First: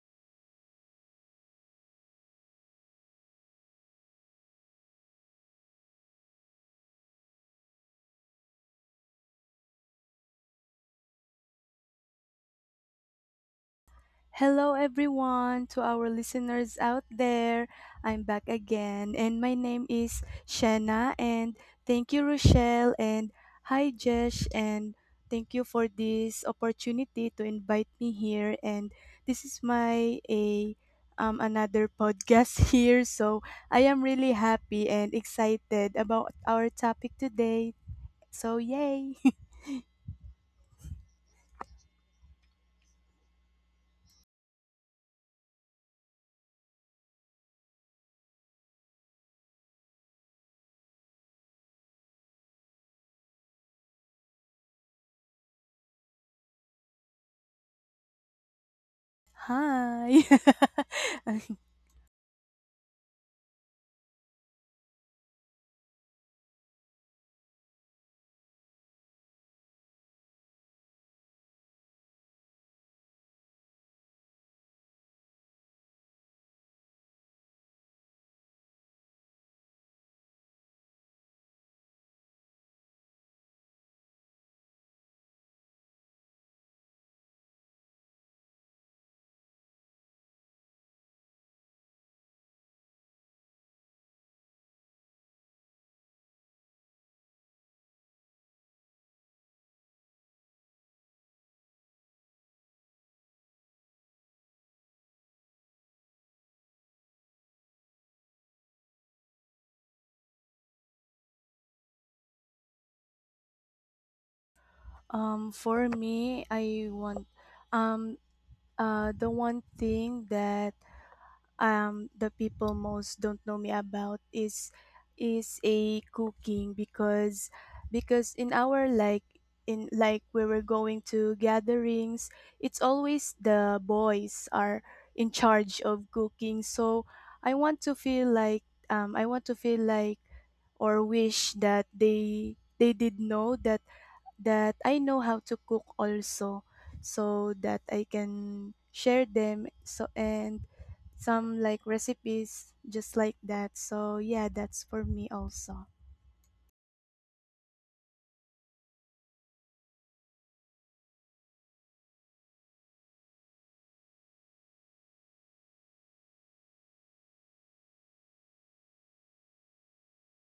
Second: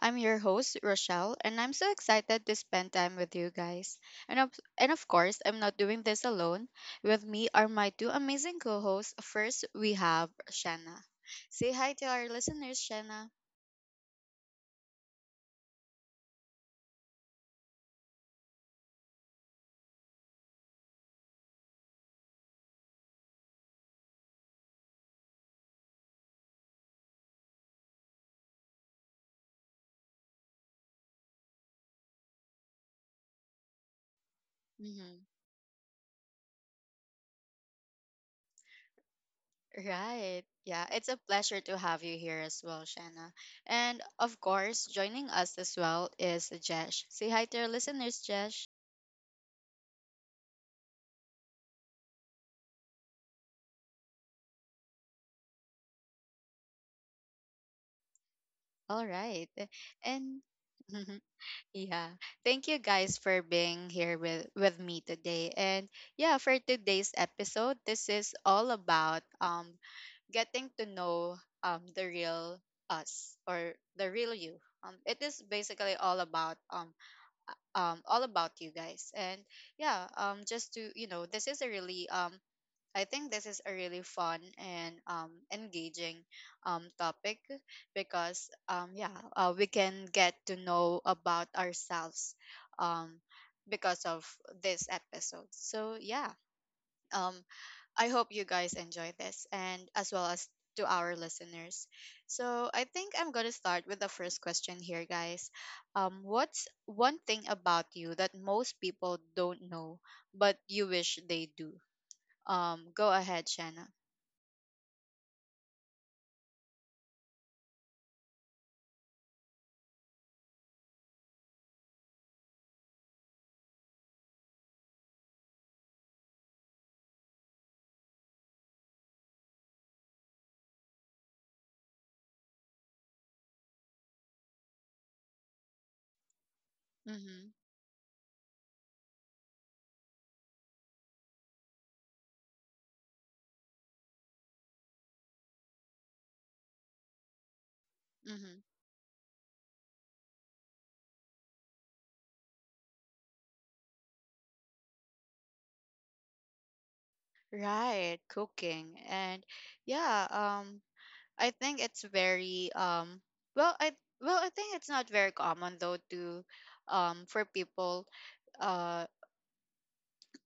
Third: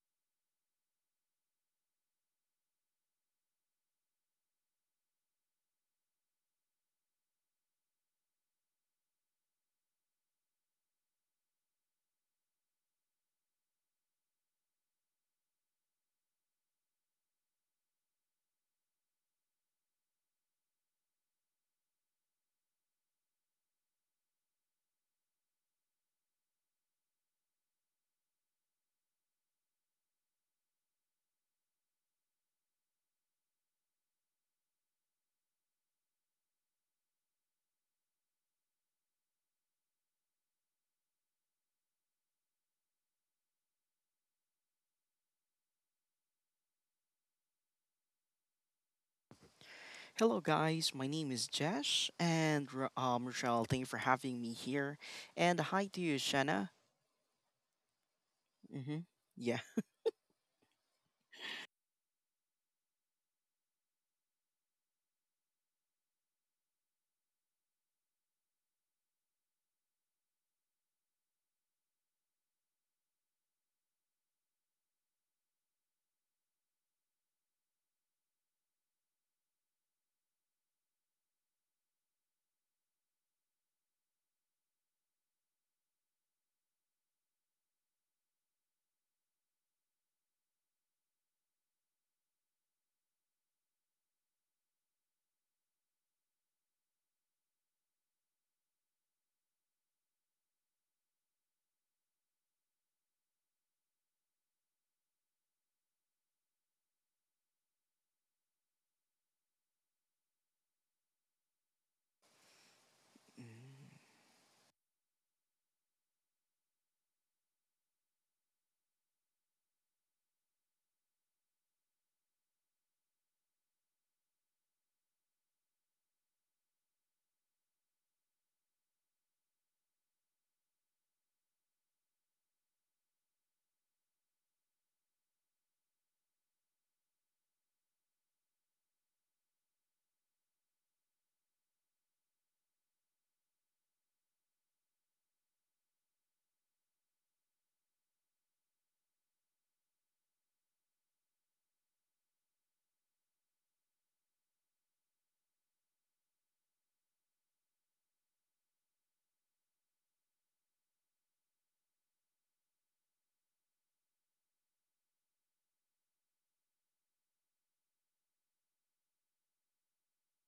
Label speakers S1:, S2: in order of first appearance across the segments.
S1: I'm your host Rochelle and I'm so excited to spend time with you guys. And of, and of course, I'm not doing this alone. With me are my two amazing co-hosts. First, we have Shanna. Say hi to our listeners, Shanna.
S2: Hello, everyone, to our listeners out there. I'm back again, and my name is Shanna. And thank you, Rochelle. And hi, Jesh. And thank you for this opportunity to invite me here. And this is my a another podcast here. So I am really happy and
S1: Mhm.
S2: excited about our topic today. So yay!
S1: Right. Yeah, it's a pleasure to have you here as well, Shanna. And of course, joining us as well is Jesh. Say hi to our listeners, Jesh.
S3: Hello, guys. My name is Jesh, and Rochelle, thank you for having me here. And hi to you, Shanna. Mm-hmm.
S1: All right.
S3: Yeah.
S2: Hi.
S1: And Yeah. Thank you guys for being here with me today. And yeah, for today's episode, this is all about getting to know the real us or the real you. It is basically all about you guys. And yeah, just to, you know, this is a really I think this is a really fun and engaging topic because yeah, we can get to know about ourselves um, because of this episode. So yeah, um, I hope you guys enjoy this and as well as to our listeners. So I think I'm gonna start with the first question here, guys. What's one thing about you that most people don't know but you wish they do? Go ahead, Shanna.
S2: For me, I want um the one thing that the people most don't know me about is a cooking, because in our like in like we were going to gatherings, it's always the boys are in charge of cooking. So
S1: Mm-hmm.
S2: I want to feel like, I want to feel like or wish that they did know that that I know how to cook also, so that I
S1: Mm-hmm.
S2: can share them so and some like recipes just like that. So yeah, that's for me also.
S1: Right, cooking. And yeah, I think it's very well I well, I think it's not very common though to for people uh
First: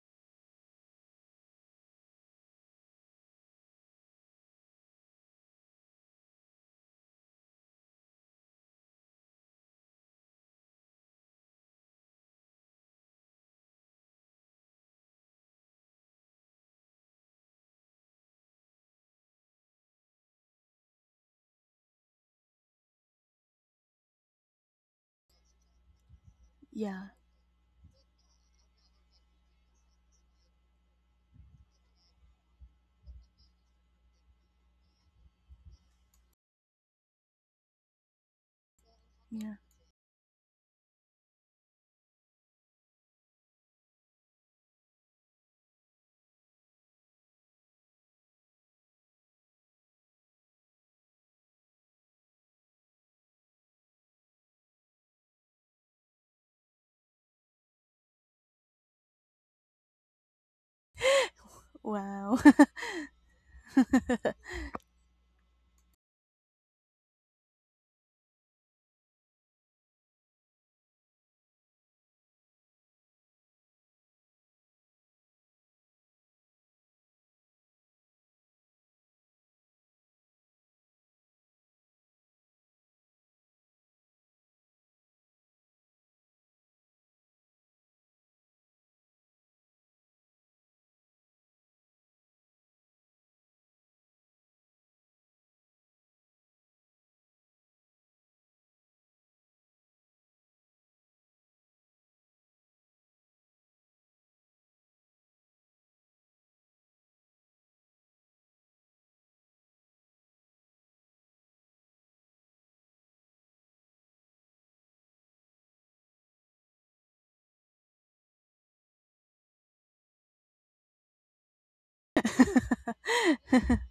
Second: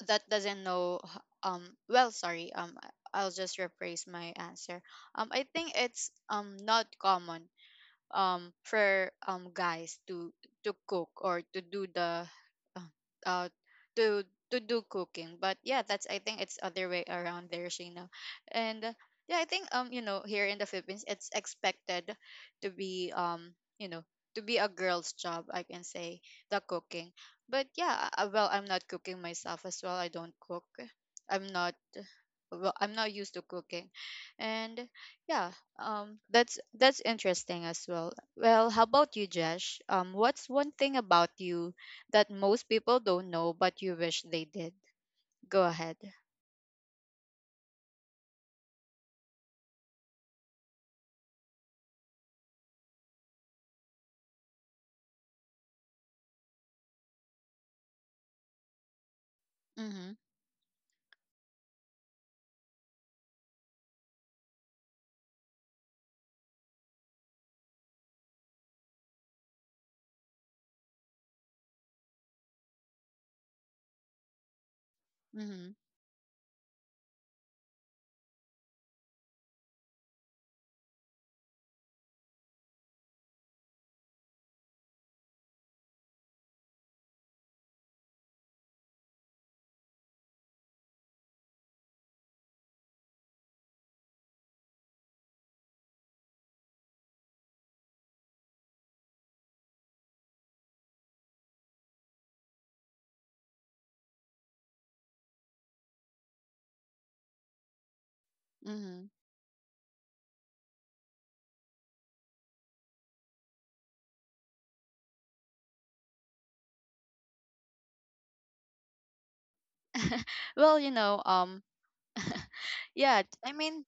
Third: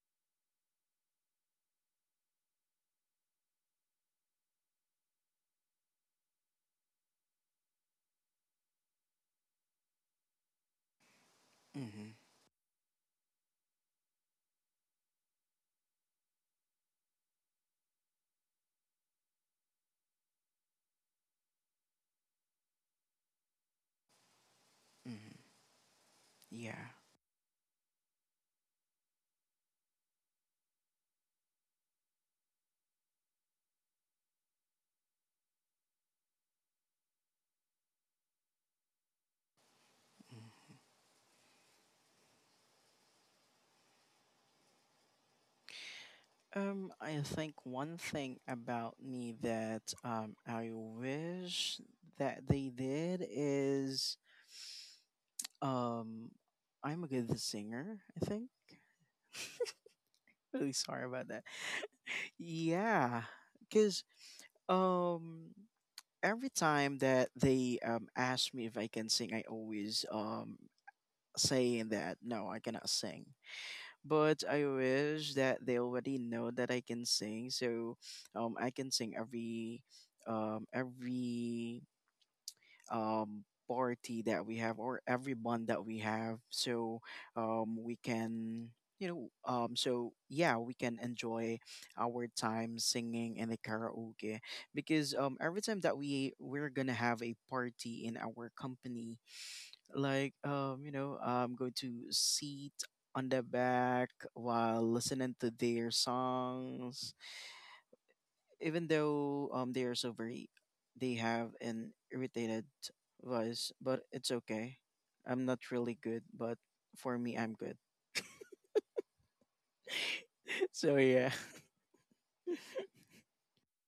S1: that doesn't know well sorry, I'll just rephrase my answer. I think it's not common for guys to cook or to do
S3: Mm-hmm.
S1: the uh, uh to do cooking. But yeah, that's, I think it's other way around there, Shayna. And yeah, I think, you know, here in the Philippines it's expected to be you know, to be a girl's job, I can say, the
S3: Yeah.
S2: Yeah.
S1: cooking. But well, I'm not cooking myself as well. I don't cook. I'm not, well, I'm not used to cooking. And yeah, that's interesting as well. Well, how about you,
S2: Yeah.
S1: Josh? What's one thing about you that most people don't know but you wish they did? Go ahead.
S3: I think one thing about me that I wish that they did is um I'm a good singer. I think.
S1: Mm-hmm.
S3: Really sorry about that.
S2: Wow.
S3: Yeah, because um every time that they ask me if I can sing, I always saying that no, I cannot sing. But I wish that
S1: Mm-hmm.
S3: they already know that I can sing, so I can sing every um every party that we have or every bond that we have. So we can so yeah we can enjoy our time singing in the karaoke because every time that we're gonna have a party in our company like you know I'm going to sit on the back while listening to their songs even
S1: Mm-hmm.
S3: though they are so very they have an irritated voice, but it's okay. I'm not really good, but for me I'm good.
S1: Well, you
S3: So
S1: know,
S3: yeah.
S1: yeah, I mean,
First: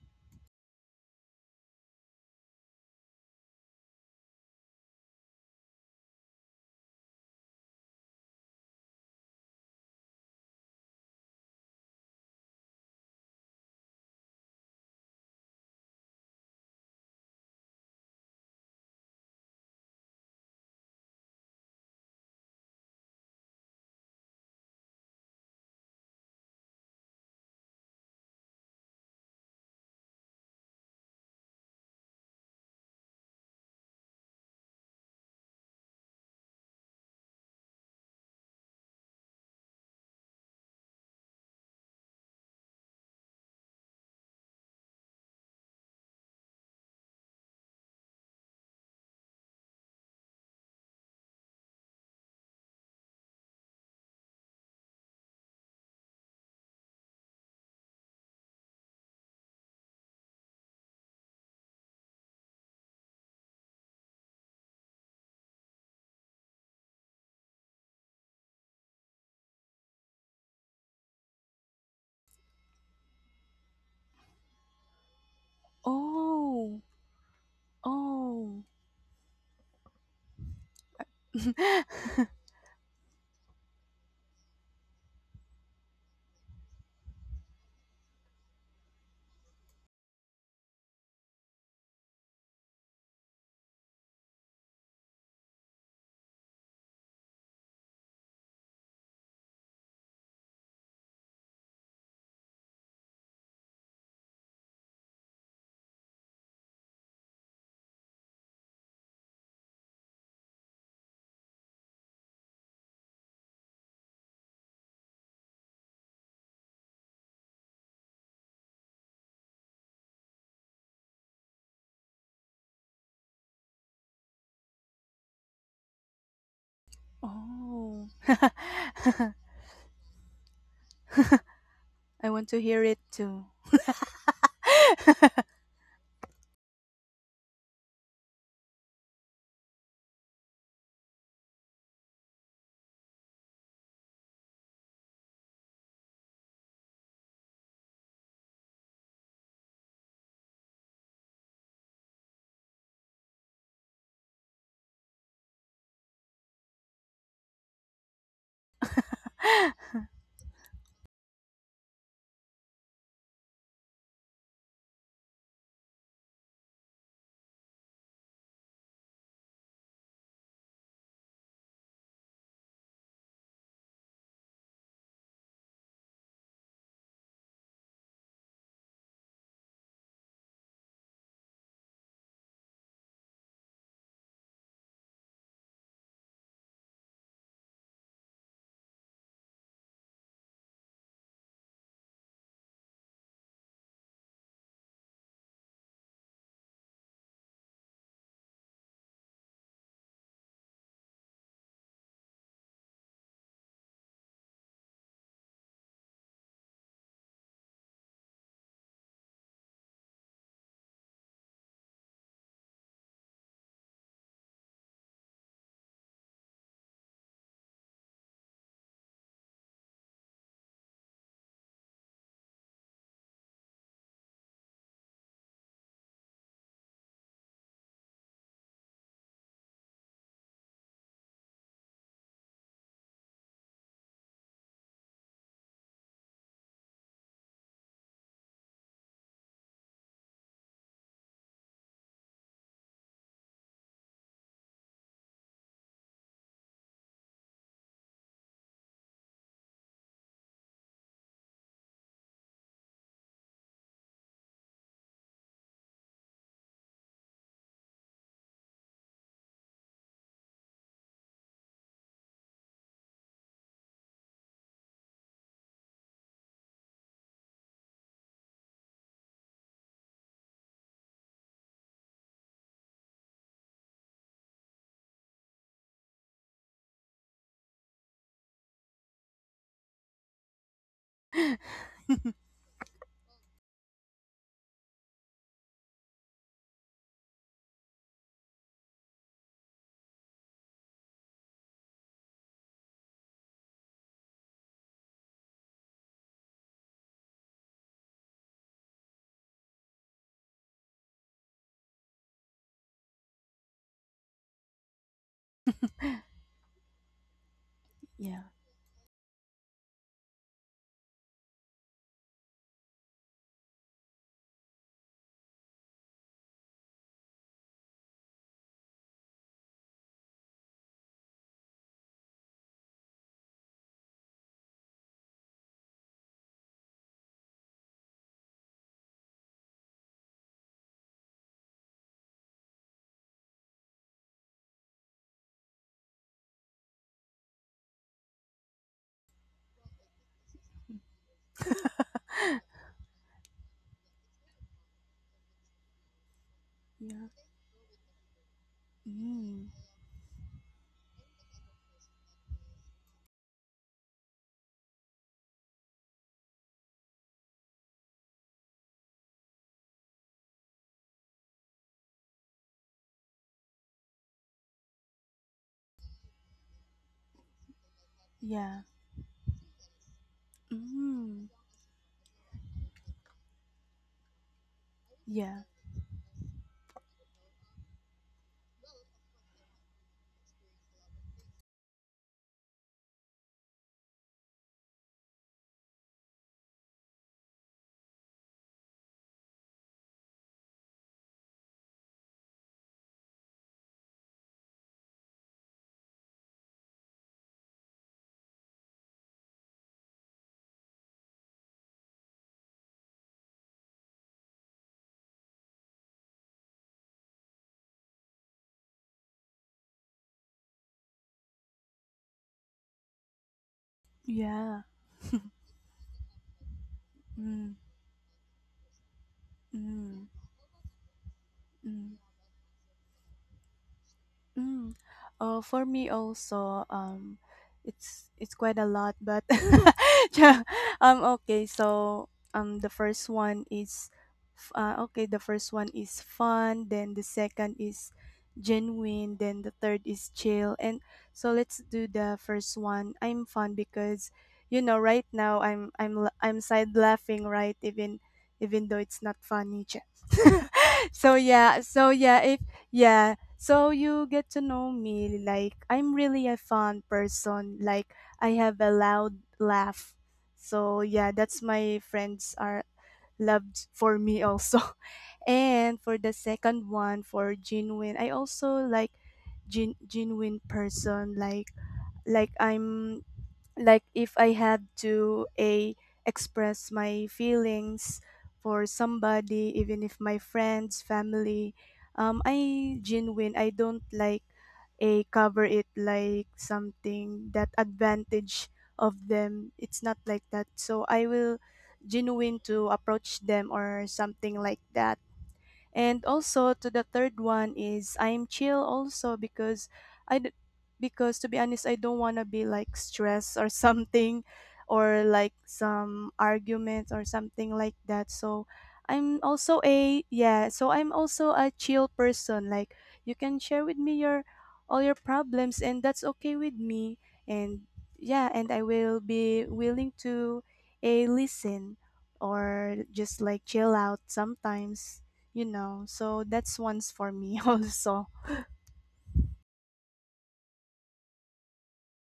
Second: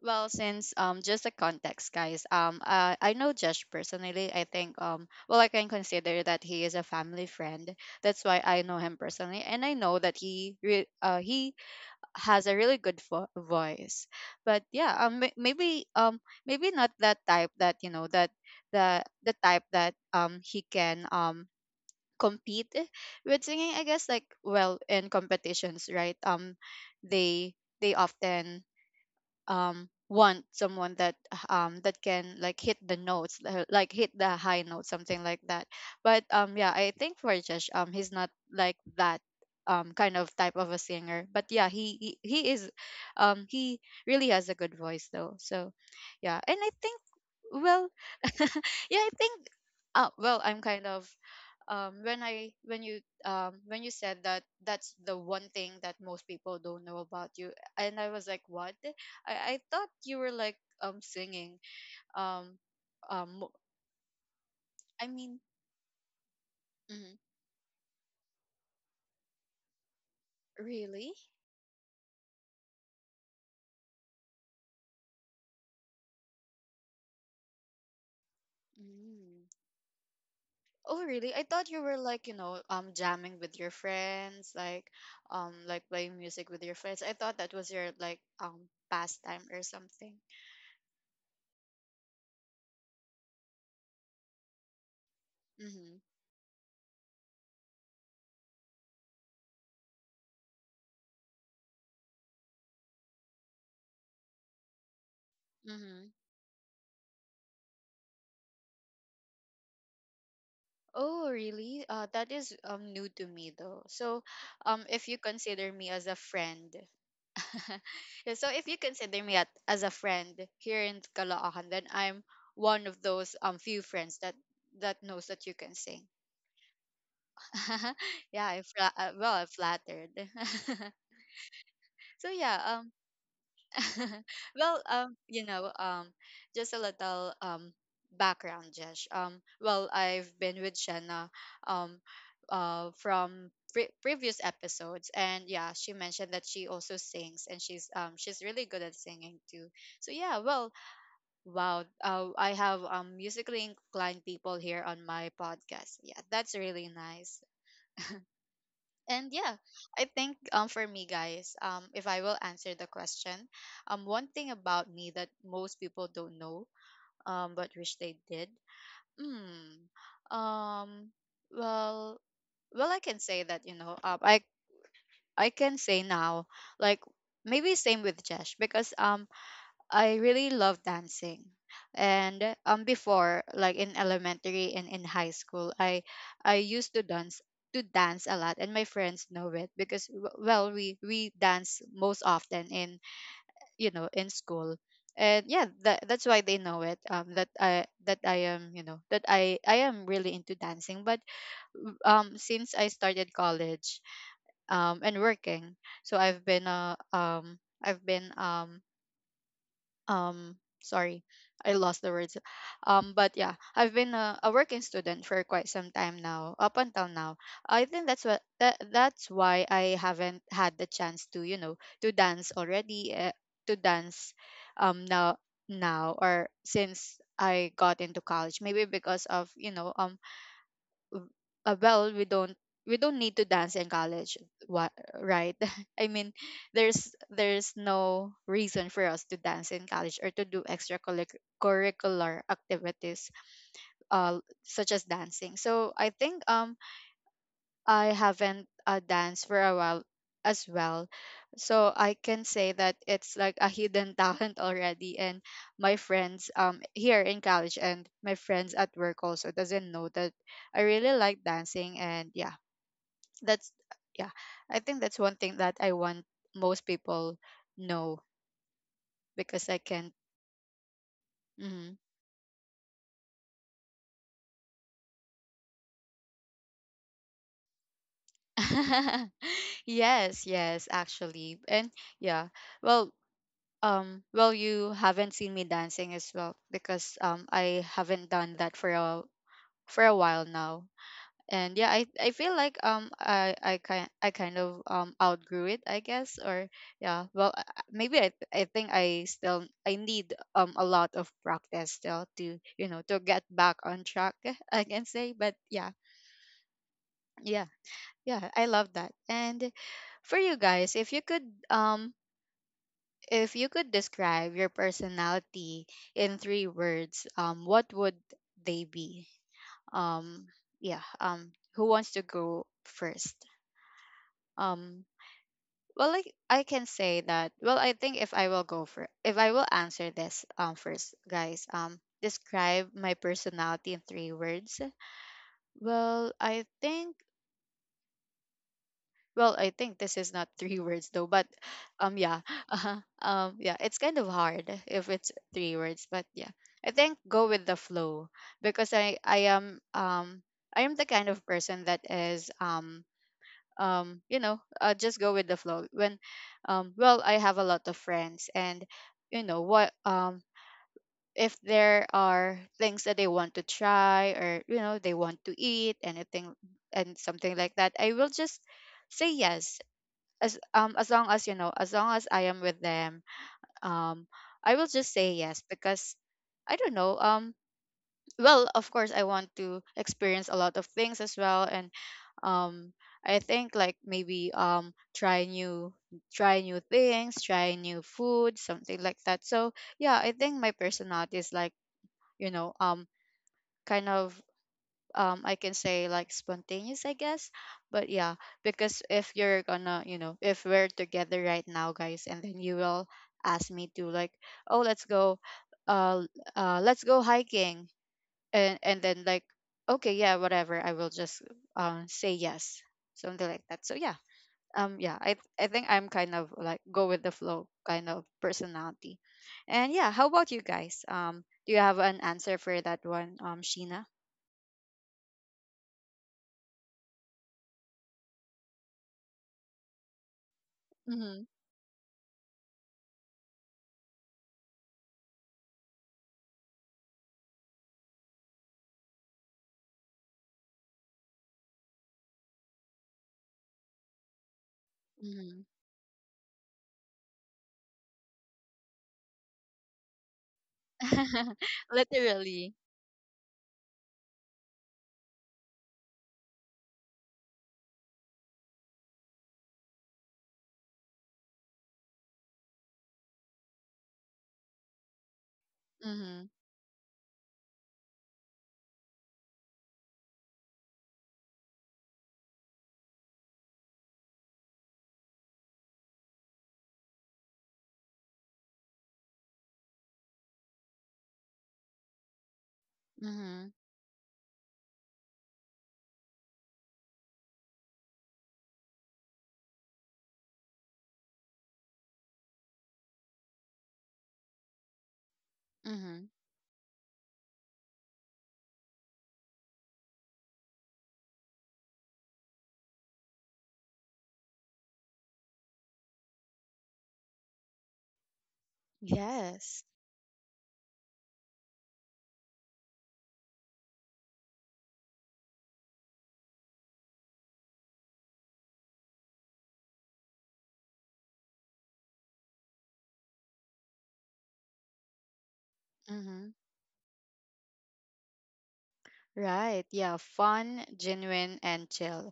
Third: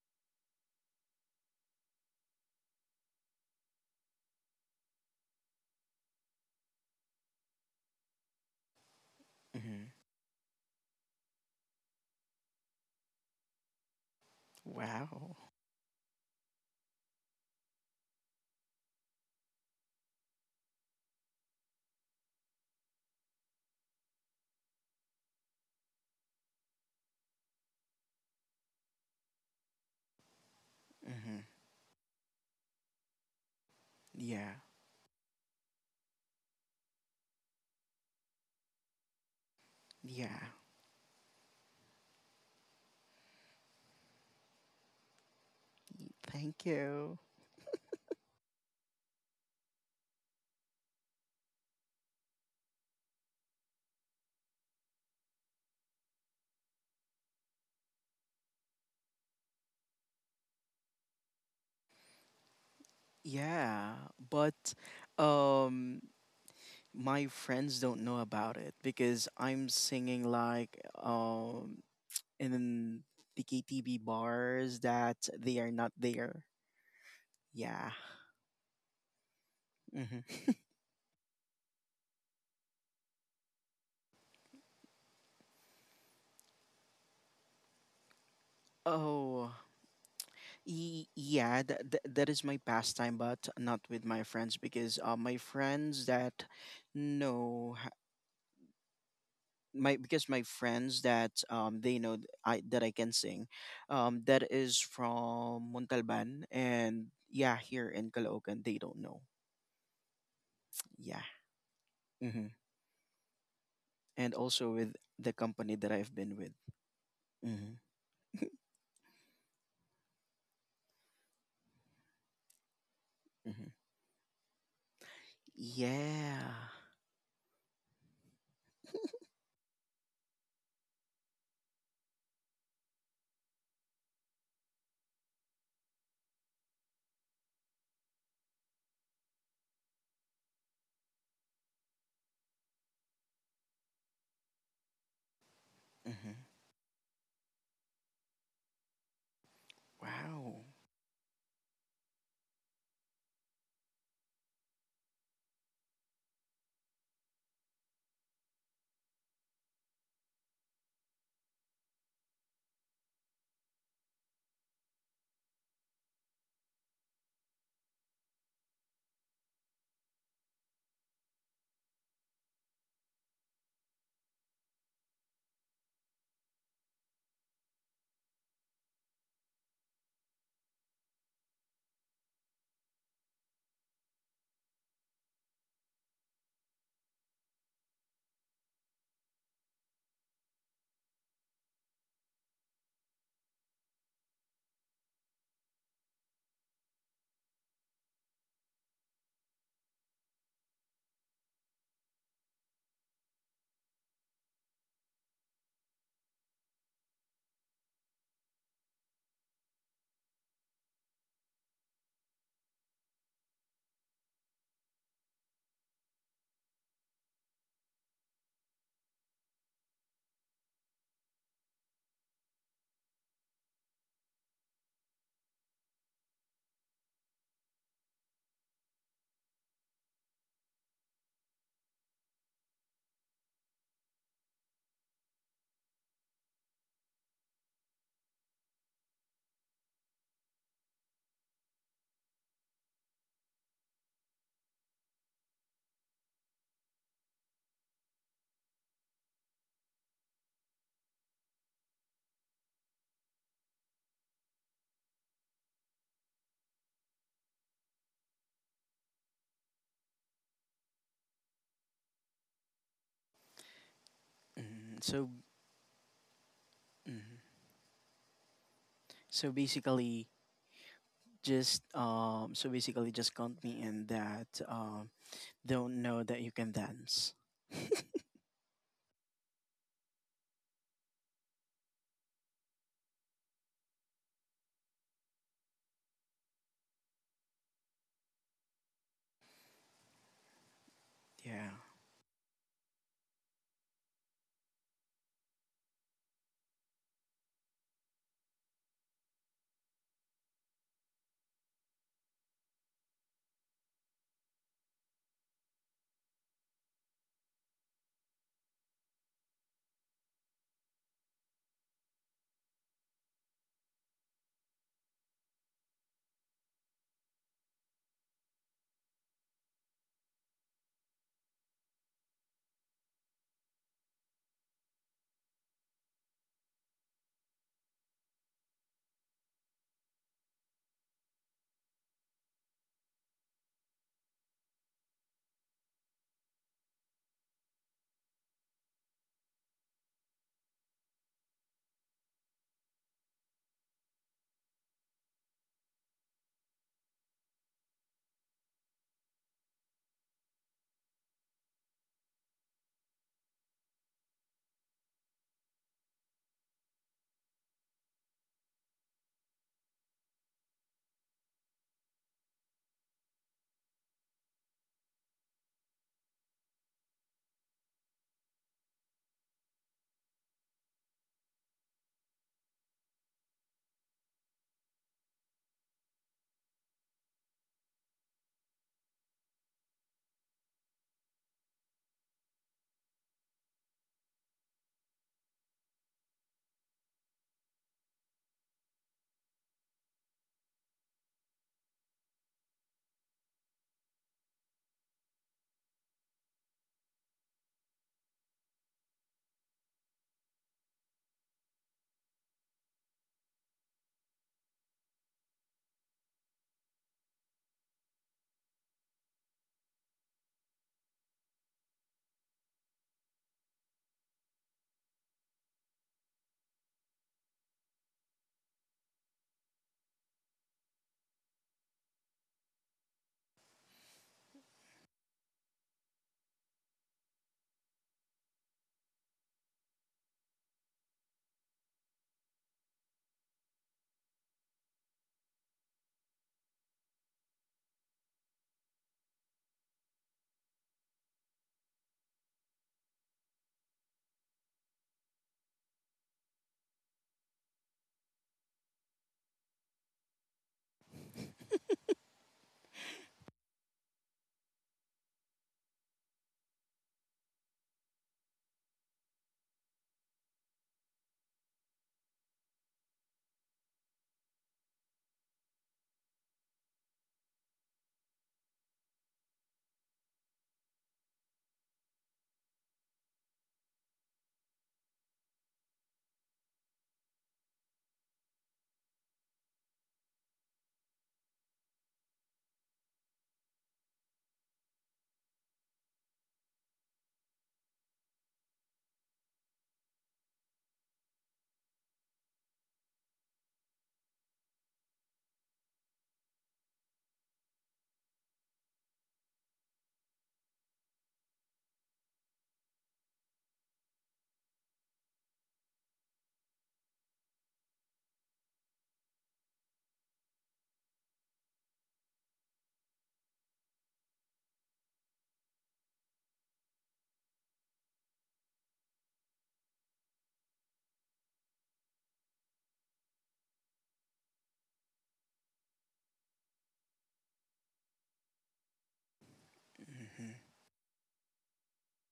S1: well, since, just a context, guys. I know Josh personally. I think, well, I can consider that he is a family friend. That's why I know him personally, and I
S3: hmm
S1: know that he has a really good voice. But yeah,
S3: wow.
S1: maybe, maybe not that type that, you know, that the type that he can compete with singing, I guess. Like, well, in competitions, right? They they often want someone that
S3: hmm
S1: that can like hit the notes, like hit the
S3: yeah.
S1: high note, something like that. But yeah, I think for Josh, he's not like that, kind of
S3: Yeah.
S1: type of a singer. But yeah, he, he is he really has a good voice though. So yeah, and
S3: Thank
S1: I think,
S3: you.
S1: well, yeah, I think, well, I'm kind of when I, when you said that that's the one thing that most people don't know about you, and I was like, what? I thought you were like singing. Um, um, mo-
S3: Yeah. But
S1: I mean,
S3: um
S1: mhm.
S3: my friends don't know about it because I'm singing like
S1: Really?
S3: in the KTV bars that they are not there.
S2: Oh.
S3: Yeah.
S2: Oh.
S1: Mm.
S3: hmm
S1: Oh, really? I thought you were like, you know, jamming with your friends, like playing music with your friends. I thought that was your like pastime
S3: Oh,
S1: or something.
S3: yeah, that is my pastime, but not with my friends because my
S1: Mm-hmm.
S3: friends that know h- my because my friends that they know th- I that I can sing, that is from
S1: Mm-hmm.
S3: Montalban. And yeah, here in Caloocan they don't know. Yeah.
S1: Oh, really? That
S3: Mm-hmm.
S1: is new to me though. So,
S3: And also with
S1: if you
S3: the
S1: consider
S3: company
S1: me
S3: that
S1: as
S3: I've
S1: a
S3: been with.
S1: friend,
S3: hmm
S1: Yeah, so if you consider me at, as a friend here in Caloocan, then I'm one of those
S3: hmm
S1: few friends that knows that you can sing.
S3: Yeah.
S2: Oh.
S1: Yeah, well, I'm flattered.
S2: I
S1: So
S2: want to
S1: yeah,
S2: hear it too.
S1: well, you know, just a little background, Jesh. Well, I've been with Shanna, um, from previous episodes, and yeah, she
S3: hmm
S1: mentioned that she also sings, and she's really good at singing too. So yeah,
S3: Wow.
S1: well, wow, I have musically inclined people here on my podcast. Yeah, that's really nice. And yeah, I think, for me, guys, if I will answer the question, one thing about me that most people don't know but wish they did. hmm um well, well, I can say that, you know, um, I can say now, like, maybe same with Jesh, because I really love dancing. And before, like in elementary and in high school, I used to dance, a lot, and my friends know it because well, we dance most often in, you know, in school. And yeah, that's why they know it, that I, that I am, you know, that I am really into dancing. But since I started college and working, so I've been, I've been, um sorry, I lost the words. But yeah, I've been a working student for quite some time now, up until now. I think that's what, that's why I haven't had the chance to, you know, to dance already, to dance now, now, or since I got into college, maybe because of, you know, well, we don't, we don't need to dance in college. What? Right. I mean, there's no reason for us to dance in college or to do extracurricular activities, such as dancing. So I think I haven't, danced for a while as well. So I can say that it's like a hidden talent already, and my friends here in college and my friends at work also doesn't know that I really like dancing. And yeah, that's, yeah. I think that's
S3: So,
S1: one thing that I want most people know,
S3: so
S1: because I can.
S3: basically, just
S1: Mhm.
S3: so basically just count me in that don't know that you can dance.
S1: Yes, yes,
S2: Yeah.
S1: actually, and yeah. Well, well, you haven't seen me dancing as well, because I haven't done that for a, for a while now.
S3: Yeah.
S1: And yeah, I feel like I kind, I kind of outgrew it, I guess. Or yeah, well, maybe, I think I still, I need a lot of practice still to, you know, to get back on track, I can say, but yeah, yeah, yeah, I love that. And for you guys, um if you could describe your personality in three words, what would they be? um yeah, who wants to go first? Um, well, like I can say that. Well, I think if I will go for, if I will answer this first, guys. Describe my personality in three words. Well, I think. Well, I think this is not three words though, but yeah, yeah, it's kind of hard if it's three words, but yeah, I think
S2: Yeah.
S1: go with the flow, because I
S2: Mm.
S1: am I am the kind of person that is you know, just go with the flow. When well, I have a lot of friends, and, you know what, if there are things that they want to try, or, you know, they want to eat anything and something like that, I will just
S2: Yeah.
S1: say yes, as long as,
S2: Mm.
S1: you know, as long as I am with them, um I will just say
S2: Yeah.
S1: yes, because I don't know, well, of course I want to experience a lot of things as well. And um I think, like, maybe try new, try new things, try new food, something like that. So yeah, I think my personality is like, you know, kind of, I can say, like, spontaneous, I guess. But yeah, because if you're gonna, you know, if we're together right now, guys, and then you will ask me to, like, oh, let's go, uh, let's go hiking, and then, like, okay, yeah, whatever, I will just say yes, something like that. So yeah,
S2: Yeah.
S1: yeah, I think I'm kind of like go with the flow
S2: Mm.
S1: kind of personality. And yeah,
S2: Mm.
S1: how about you guys, do you have
S2: Mm.
S1: an answer for that one, Sheena?
S2: Mm. For me also, it's quite a lot, but yeah,
S1: Mm-hmm.
S2: okay. So the first one is, okay. The first one is fun. Then the second is genuine. Then the third is chill. And so let's do the first one. I'm fun because, you know, right now
S1: Mm-hmm.
S2: I'm side laughing right even even though it's not funny. So yeah, so yeah, if
S1: Literally.
S2: yeah, so you get to know me like I'm really a fun person. Like I have a loud laugh. So yeah, that's my friends are loved for me also. And for the
S1: Mm-hmm.
S2: second one for genuine, I also like genuine person, like I'm like if I had to a express my feelings for somebody, even if my friends, family, I genuine.
S1: Mm-hmm.
S2: I don't like a cover it like something that advantage of them. It's not like that. So I will genuine to approach them or something like that. And
S1: Mm-hmm.
S2: also to the third one is I'm chill also, because i d- because to be honest, I don't want to be like stressed or something or like some arguments or something like that. So I'm
S1: Yes.
S2: also a yeah, so I'm also a chill person. Like you can share with me your all your problems, and that's okay with me. And yeah, and I will be willing to a listen or just like chill out sometimes, you know. So
S1: Mm-hmm.
S2: that's one's for me also.
S1: Right. Yeah.
S3: hmm
S1: Fun, genuine, and chill.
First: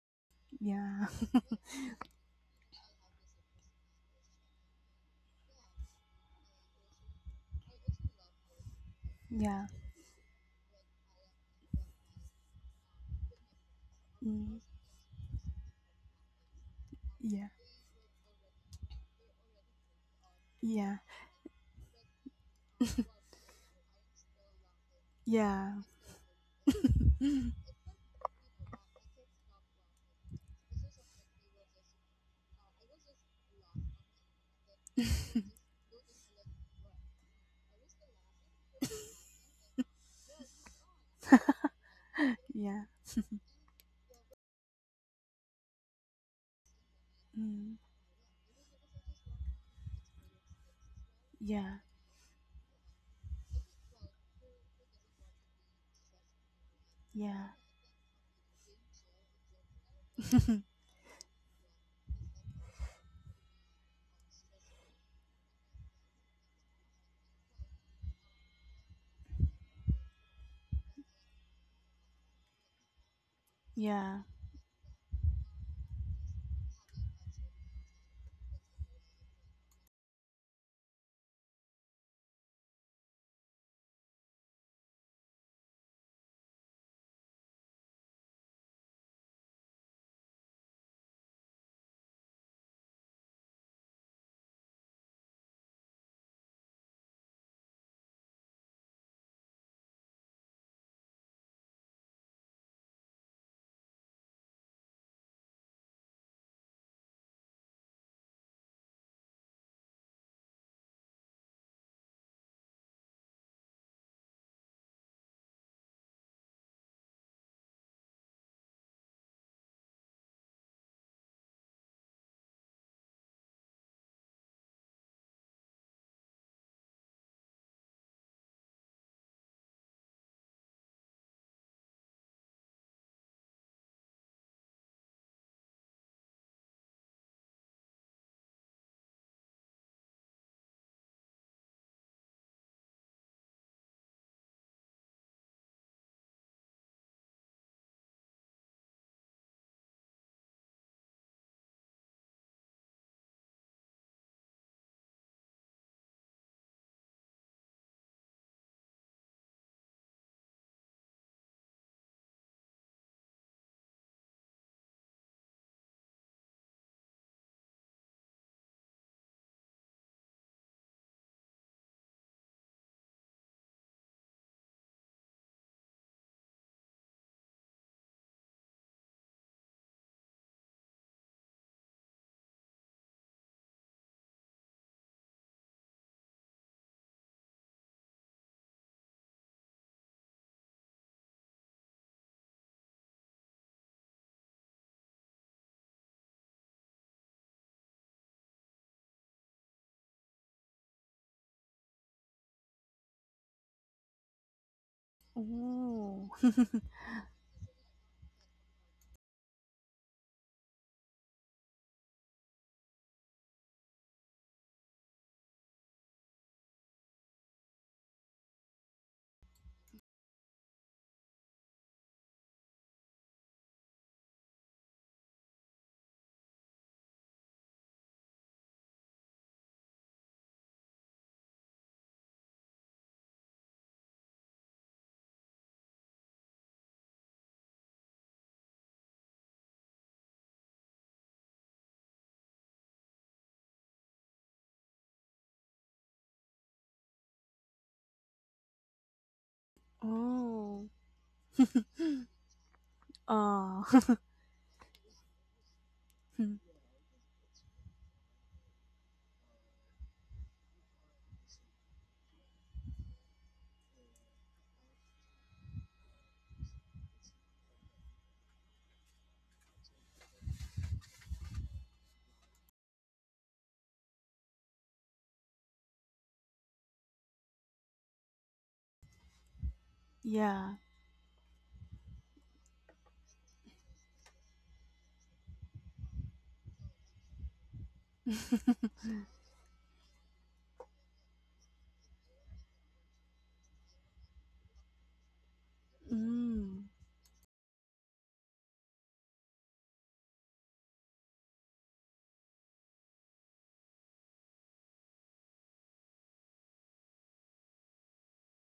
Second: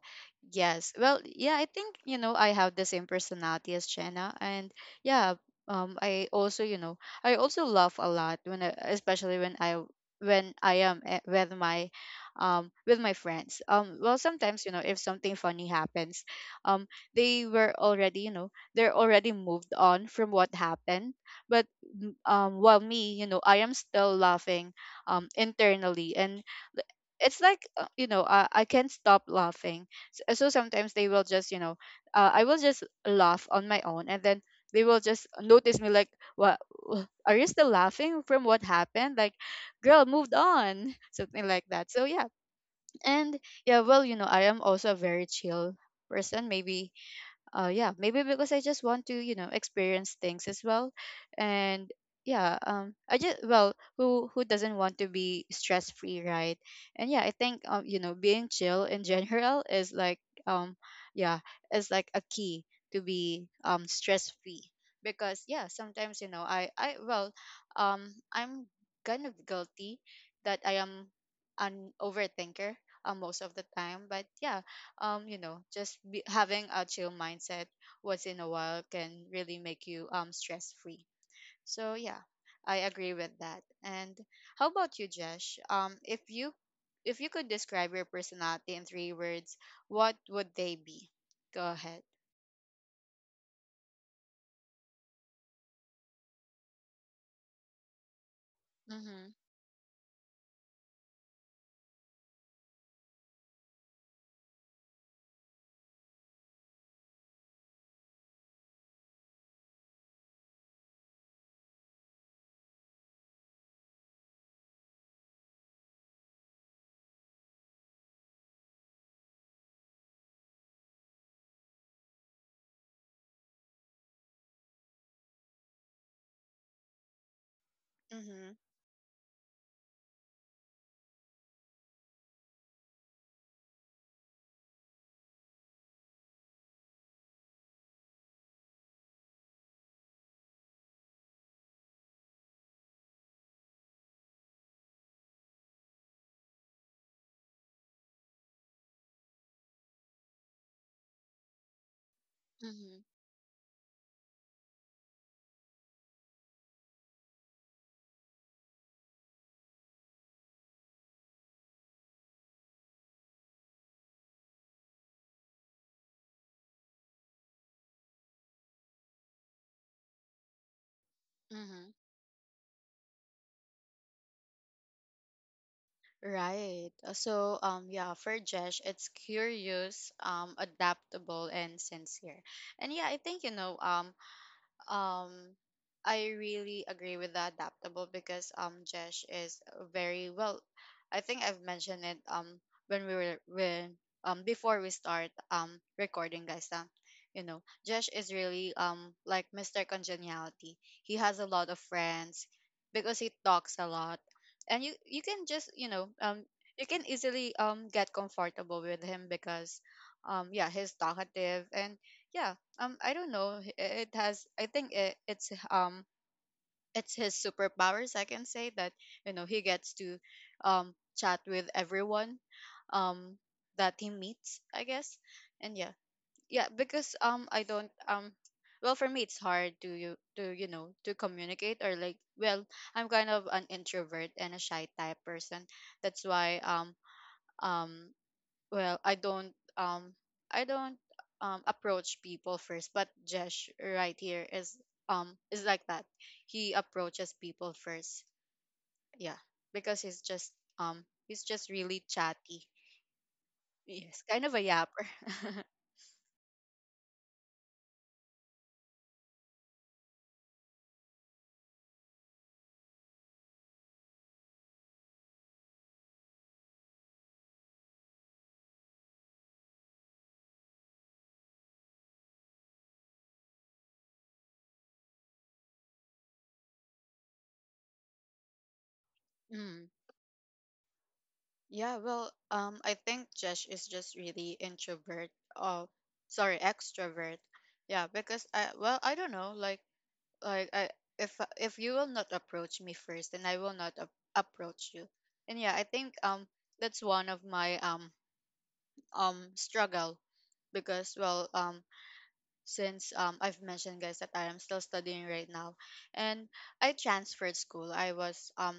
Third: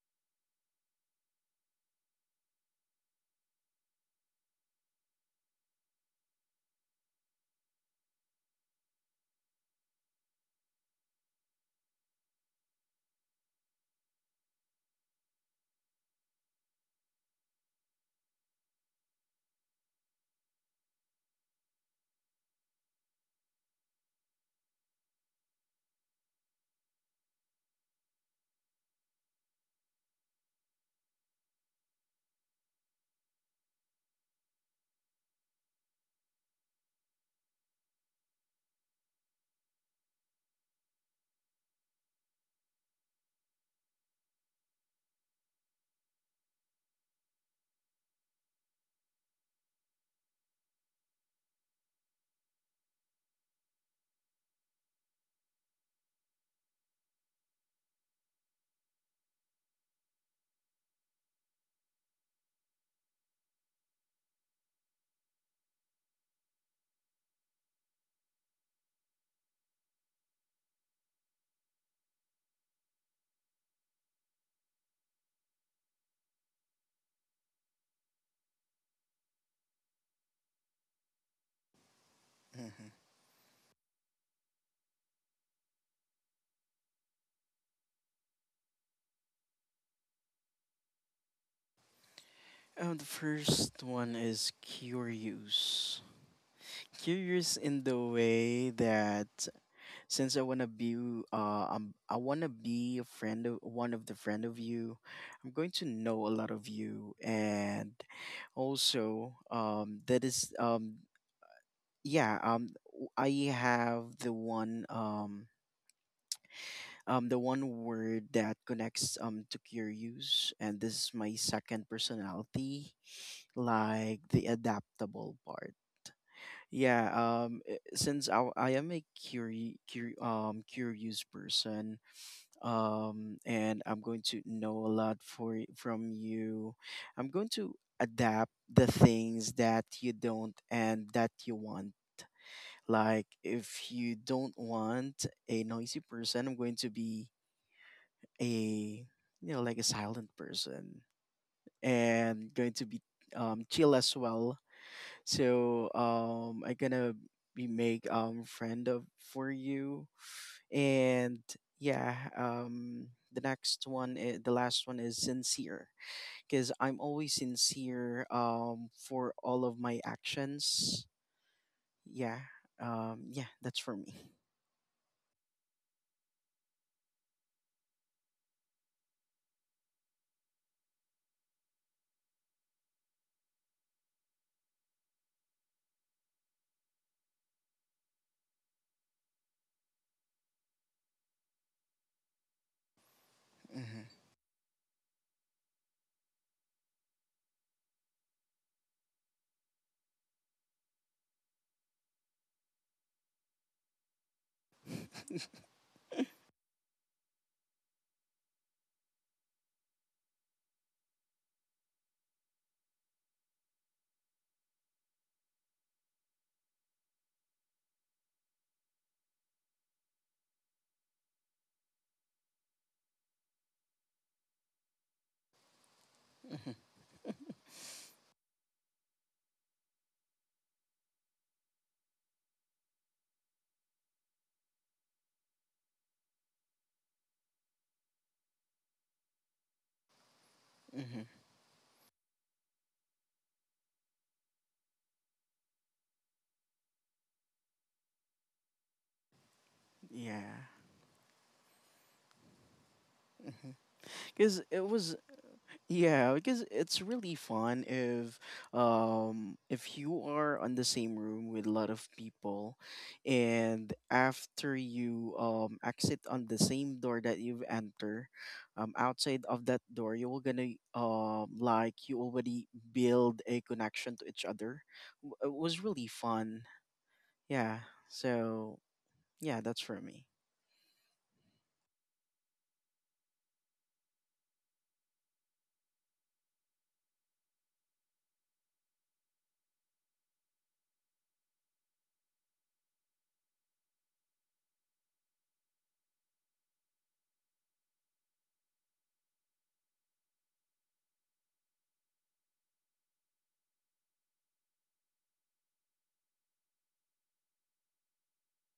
S1: Yes.
S2: Yeah.
S1: Well, yeah, I think, you know, I have the same personality as Jenna. And yeah, I also, you know, I also laugh a lot when I, especially when
S2: Yeah.
S1: I, when I am, eh, with my friends. Well, sometimes,
S2: Mm.
S1: you know, if something funny happens, um they
S2: Yeah.
S1: were already, you know, they're already moved on from what
S2: Yeah.
S1: happened. But while me, you know, I am still laughing
S2: Yeah.
S1: internally, and it's like I can't stop laughing. So sometimes they will just you know I will just laugh on my own, and then they will just notice me like, what, are you still laughing from what happened? Like, girl, moved on something like that. So yeah.
S2: Yeah.
S1: And yeah, well, you know, I am also a very chill person. Maybe
S2: Mm.
S1: yeah, maybe because I just want to, you know, experience things as well.
S2: Yeah.
S1: And yeah, I just, well, who doesn't want to be stress free, right? And yeah, I
S2: Yeah.
S1: think, you know, being chill in general is like, um yeah, is like a key to be stress free. Because yeah, sometimes I'm kind of guilty that I am an overthinker most of the time.
S2: Yeah.
S1: But yeah, you know, just having a chill mindset once in a while can really make you stress free. So yeah, I
S3: hmm
S1: agree with that. And how about you, Jesh? If you, if you could describe your personality in three words, what would they be? Go ahead.
S3: And the first one is curious. Curious in the way that
S1: Mm-hmm.
S3: since I wanna be a friend of one of the friend of you, I'm going to know a lot of you, and also that is yeah, I have the one word that connects to curious, and this is my second personality, like the adaptable part. Yeah, since I,
S1: Mm-hmm.
S3: I am a curious person, and I'm going to know a lot from you, I'm going to adapt the things that you don't and that you want. Like, if you don't want a noisy person, I'm going to be a, you know, like a silent person, and going to be
S1: Mm-hmm.
S3: chill as well. So I gonna be make friend of for you. And yeah, the next one, the last one is sincere because I'm always sincere for all of my actions.
S1: Mm-hmm.
S3: Yeah. Yeah, that's for me.
S1: Right. So, yeah, for Jesh, it's curious, adaptable, and sincere. And yeah, I think, you know, Um, I really agree with the adaptable because Jesh is very well. I think I've mentioned it when we were, when
S3: hmm
S1: before we start recording, guys. You know, Jesh is really like Mr. Congeniality. He has a lot of friends because he talks a lot, and you can just,
S2: Ooh.
S1: you can easily get comfortable with him because yeah, he's talkative. And yeah, I don't know. It has. I think it's his superpowers. I can say that, you know, he gets to chat with everyone um that he meets, I guess. And yeah, yeah. Because I don't well, for me, it's hard to you, to to communicate, or like, well, I'm kind of an introvert and a shy type person. That's why um well, I don't
S3: hmm
S1: approach people first. But Jesh right here is like that. He approaches people first. Yeah, because he's just,
S3: yeah,
S2: Ooh.
S1: he's just really chatty.
S2: Oh.
S1: Yes, kind of a
S3: because it
S1: yapper.
S3: was. Yeah, because it's really fun if you are on the same room with a lot of people, and after you exit on the same door that you've entered, outside of that door you're gonna like you already build a connection to each other. It was really fun. Yeah. So yeah, that's
S1: Mm.
S3: for me.
S2: Yeah.
S1: Yeah, well, I think Jesh is just really introvert. Oh, sorry, extrovert. Yeah, because I, well, I don't know, like I, if if you will not approach me first, then I will not approach you. And yeah, I think
S2: Mm.
S1: that's one of my struggle. Because well, since I've mentioned, guys, that I am still studying right now, and I transferred school. I was um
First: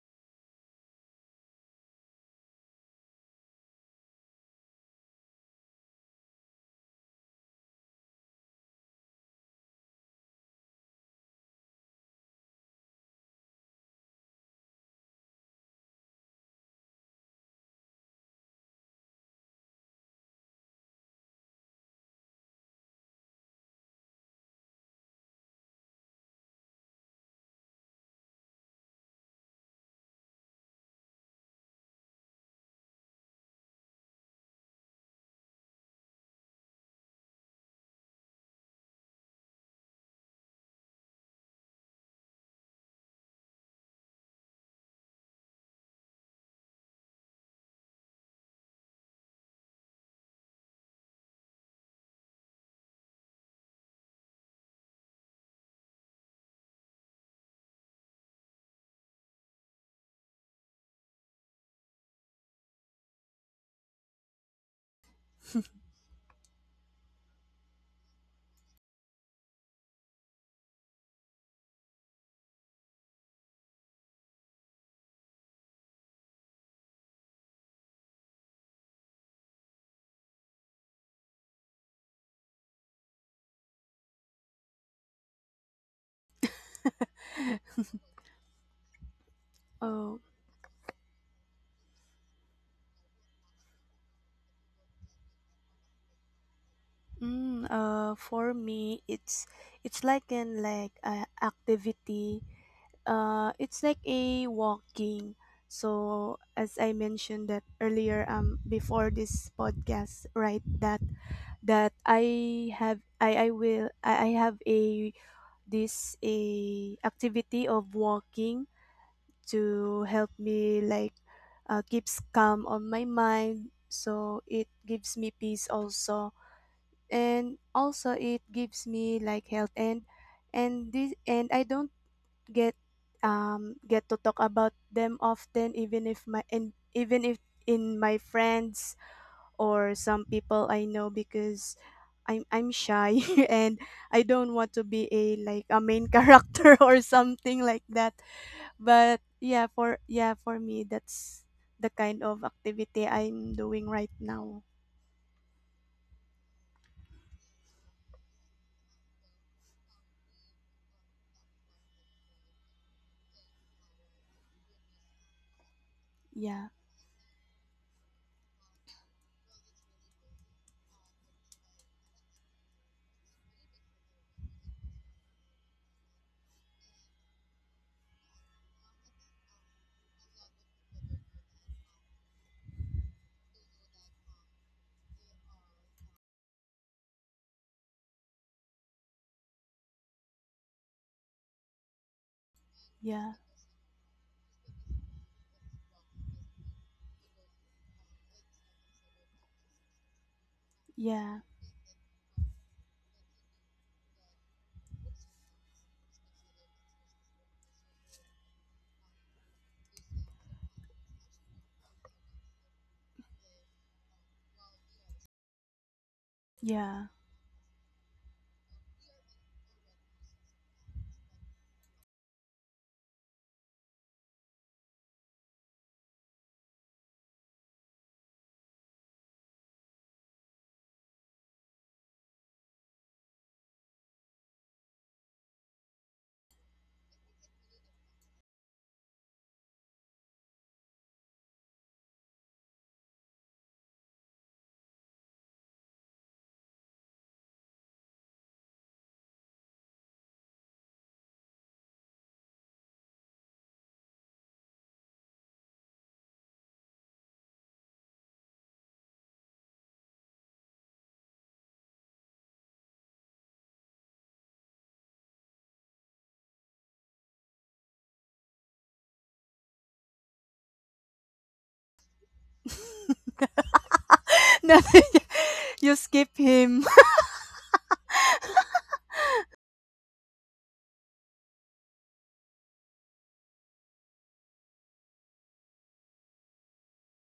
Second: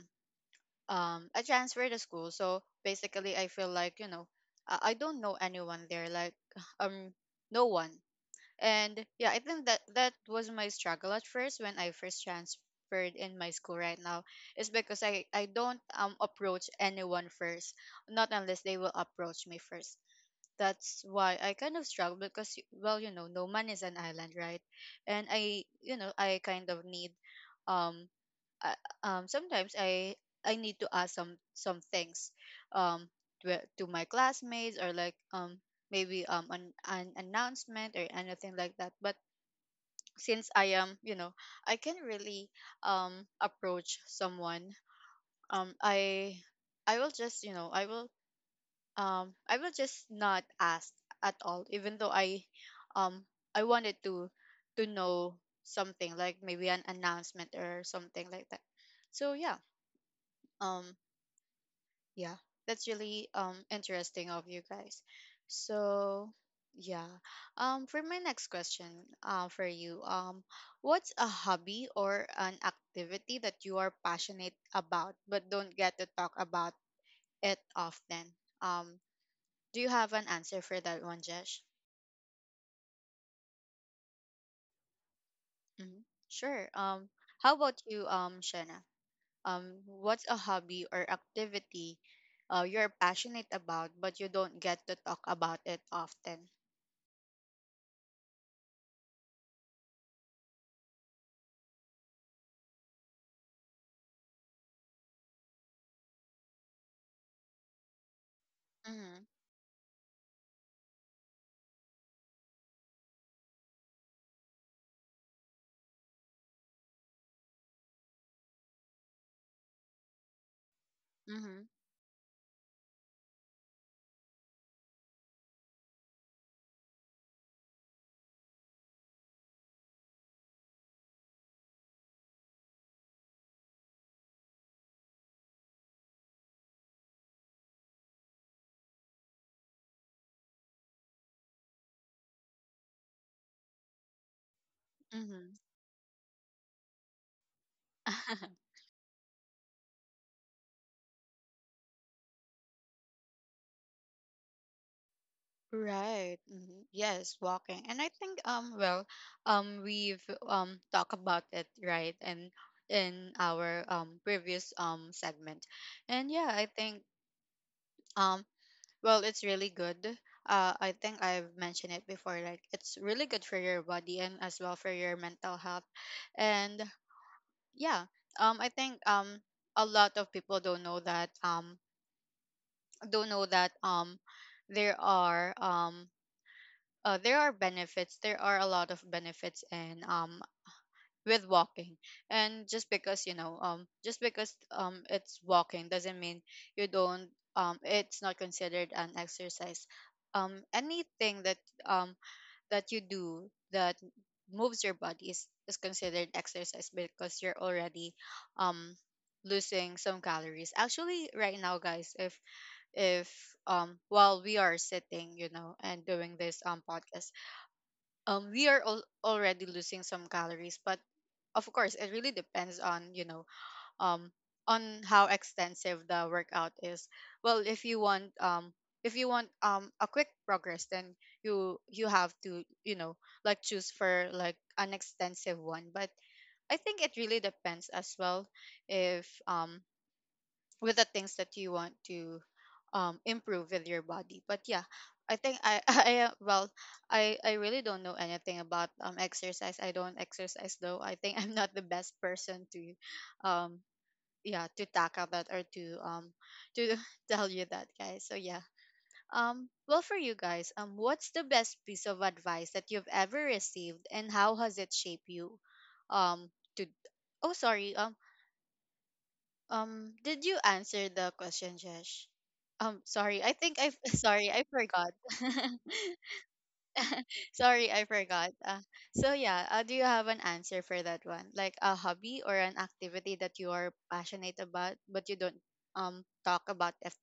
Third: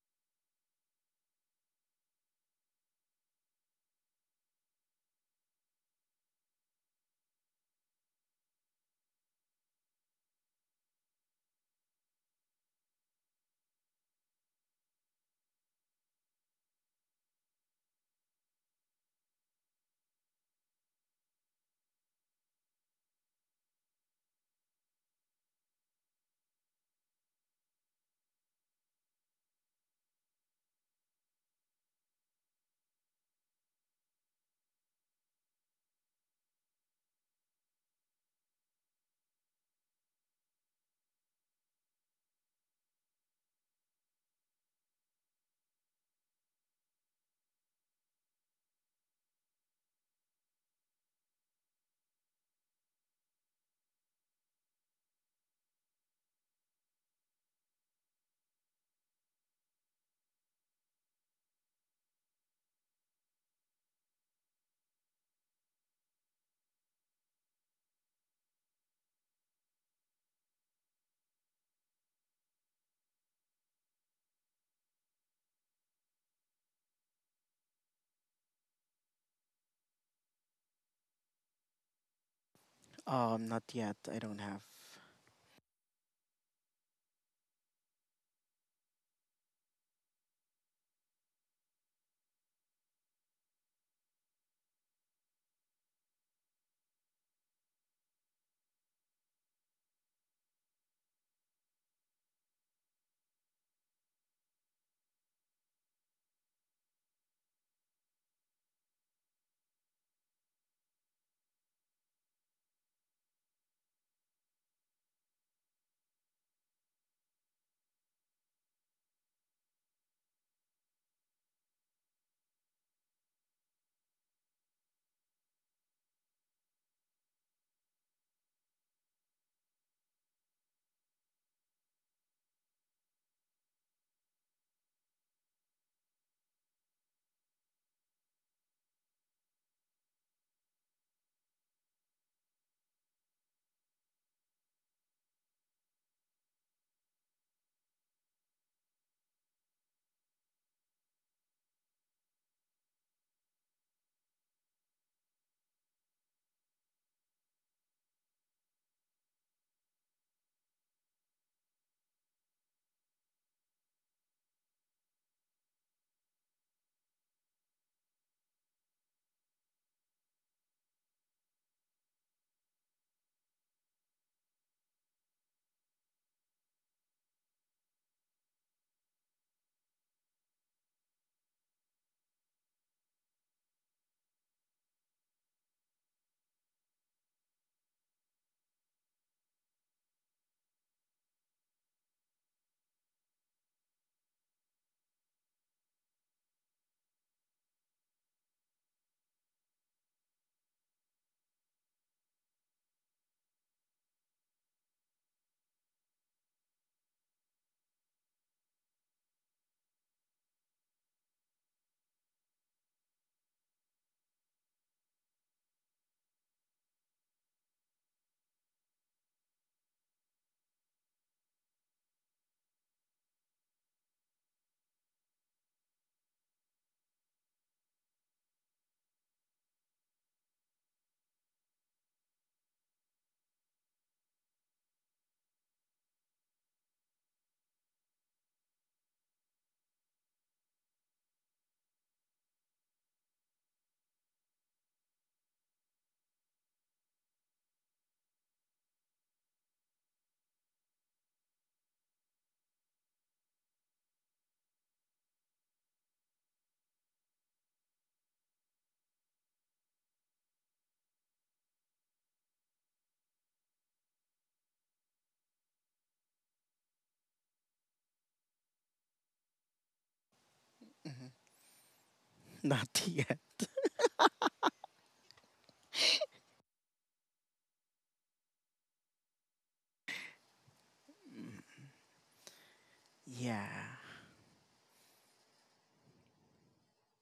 S1: um I transferred to school. So basically, I feel like, you know, I don't know anyone there, like um no one. And yeah, I think that that was my struggle at first when I first transferred in my school right now, is because I don't approach anyone first, not unless they will approach me first. That's why I kind of struggle, because well, you know, no man is an island, right? And I, you know, I kind of need um I, sometimes I need to ask some things um to my classmates, or like, maybe an announcement or anything like that. But since I am, you know, I can really approach someone, um I I will just, you know, I will just not ask at all, even though um I wanted to know something, like maybe an announcement or something like that. So yeah, um yeah, that's really interesting of you guys. So yeah, for my next question, for you, what's a hobby or an activity that you are passionate about but don't get to talk about it often? um do you have an answer for that one, Jesh?
S3: Not yet. I don't have.
S1: Hmm. Sure. How about you, Shana?
S2: Oh.
S1: What's a hobby or activity you're passionate about but you don't get to talk about it often?
S2: Mm, for me, it's like an like activity. It's like a walking. So as I mentioned that earlier, before
S1: Mm-hmm.
S2: this podcast, right? That that I have, I have a this a activity of walking to help me like
S1: Mm-hmm.
S2: keeps calm on my mind. So it gives me peace also, and also it gives me like health. And this and I don't get get to talk about them often, even if my and even if in my friends or some people I know, because I'm shy and I don't want to be a
S1: Mm-hmm.
S2: like a main character or something like that. But yeah, for yeah, for me that's the kind of activity I'm doing right now.
S1: Right. Hmm. Yes, walking. And I think, well, we've talked about it, right? And in our previous segment. And yeah,
S2: Yeah.
S1: I think um well, it's really good. I think I've mentioned it before, like, it's really good for your body and as well for your mental health. And yeah, I think a lot of people don't know that there are um there are benefits. There are a lot of benefits, and with walking. And just because,
S2: Yeah.
S1: you know, just because, it's walking doesn't mean you don't. It's not considered an exercise.
S2: Yeah.
S1: Anything that um that you do that moves your body is considered exercise, because you're already um losing some calories actually right now, guys. If while we are sitting, you know, and doing this
S2: Yeah.
S1: podcast, we are already losing some calories, but of course it really depends on, you know, um on how extensive the workout is. Well, if you want a quick progress, then you have to, you know, like, choose for like an extensive one. But I think it really depends as well, if with the things that you want to improve with your body. But yeah, I think I I well, I really don't know anything about exercise. I don't exercise, though. I think I'm not the best person to um yeah, to tackle that or to tell you that, guys. So yeah, well, for you guys, what's the best piece of advice that you've ever received, and how has it shaped you? Um to Oh sorry, did you answer the question, Jesh?
S3: Not yet.
S1: Sorry, I think I sorry, I
S2: No,
S1: forgot.
S2: you skip him.
S1: Sorry, I forgot. So yeah, do you have an answer for that one? Like a hobby or an activity that
S3: Yeah.
S1: you are passionate about, but you don't um talk about it,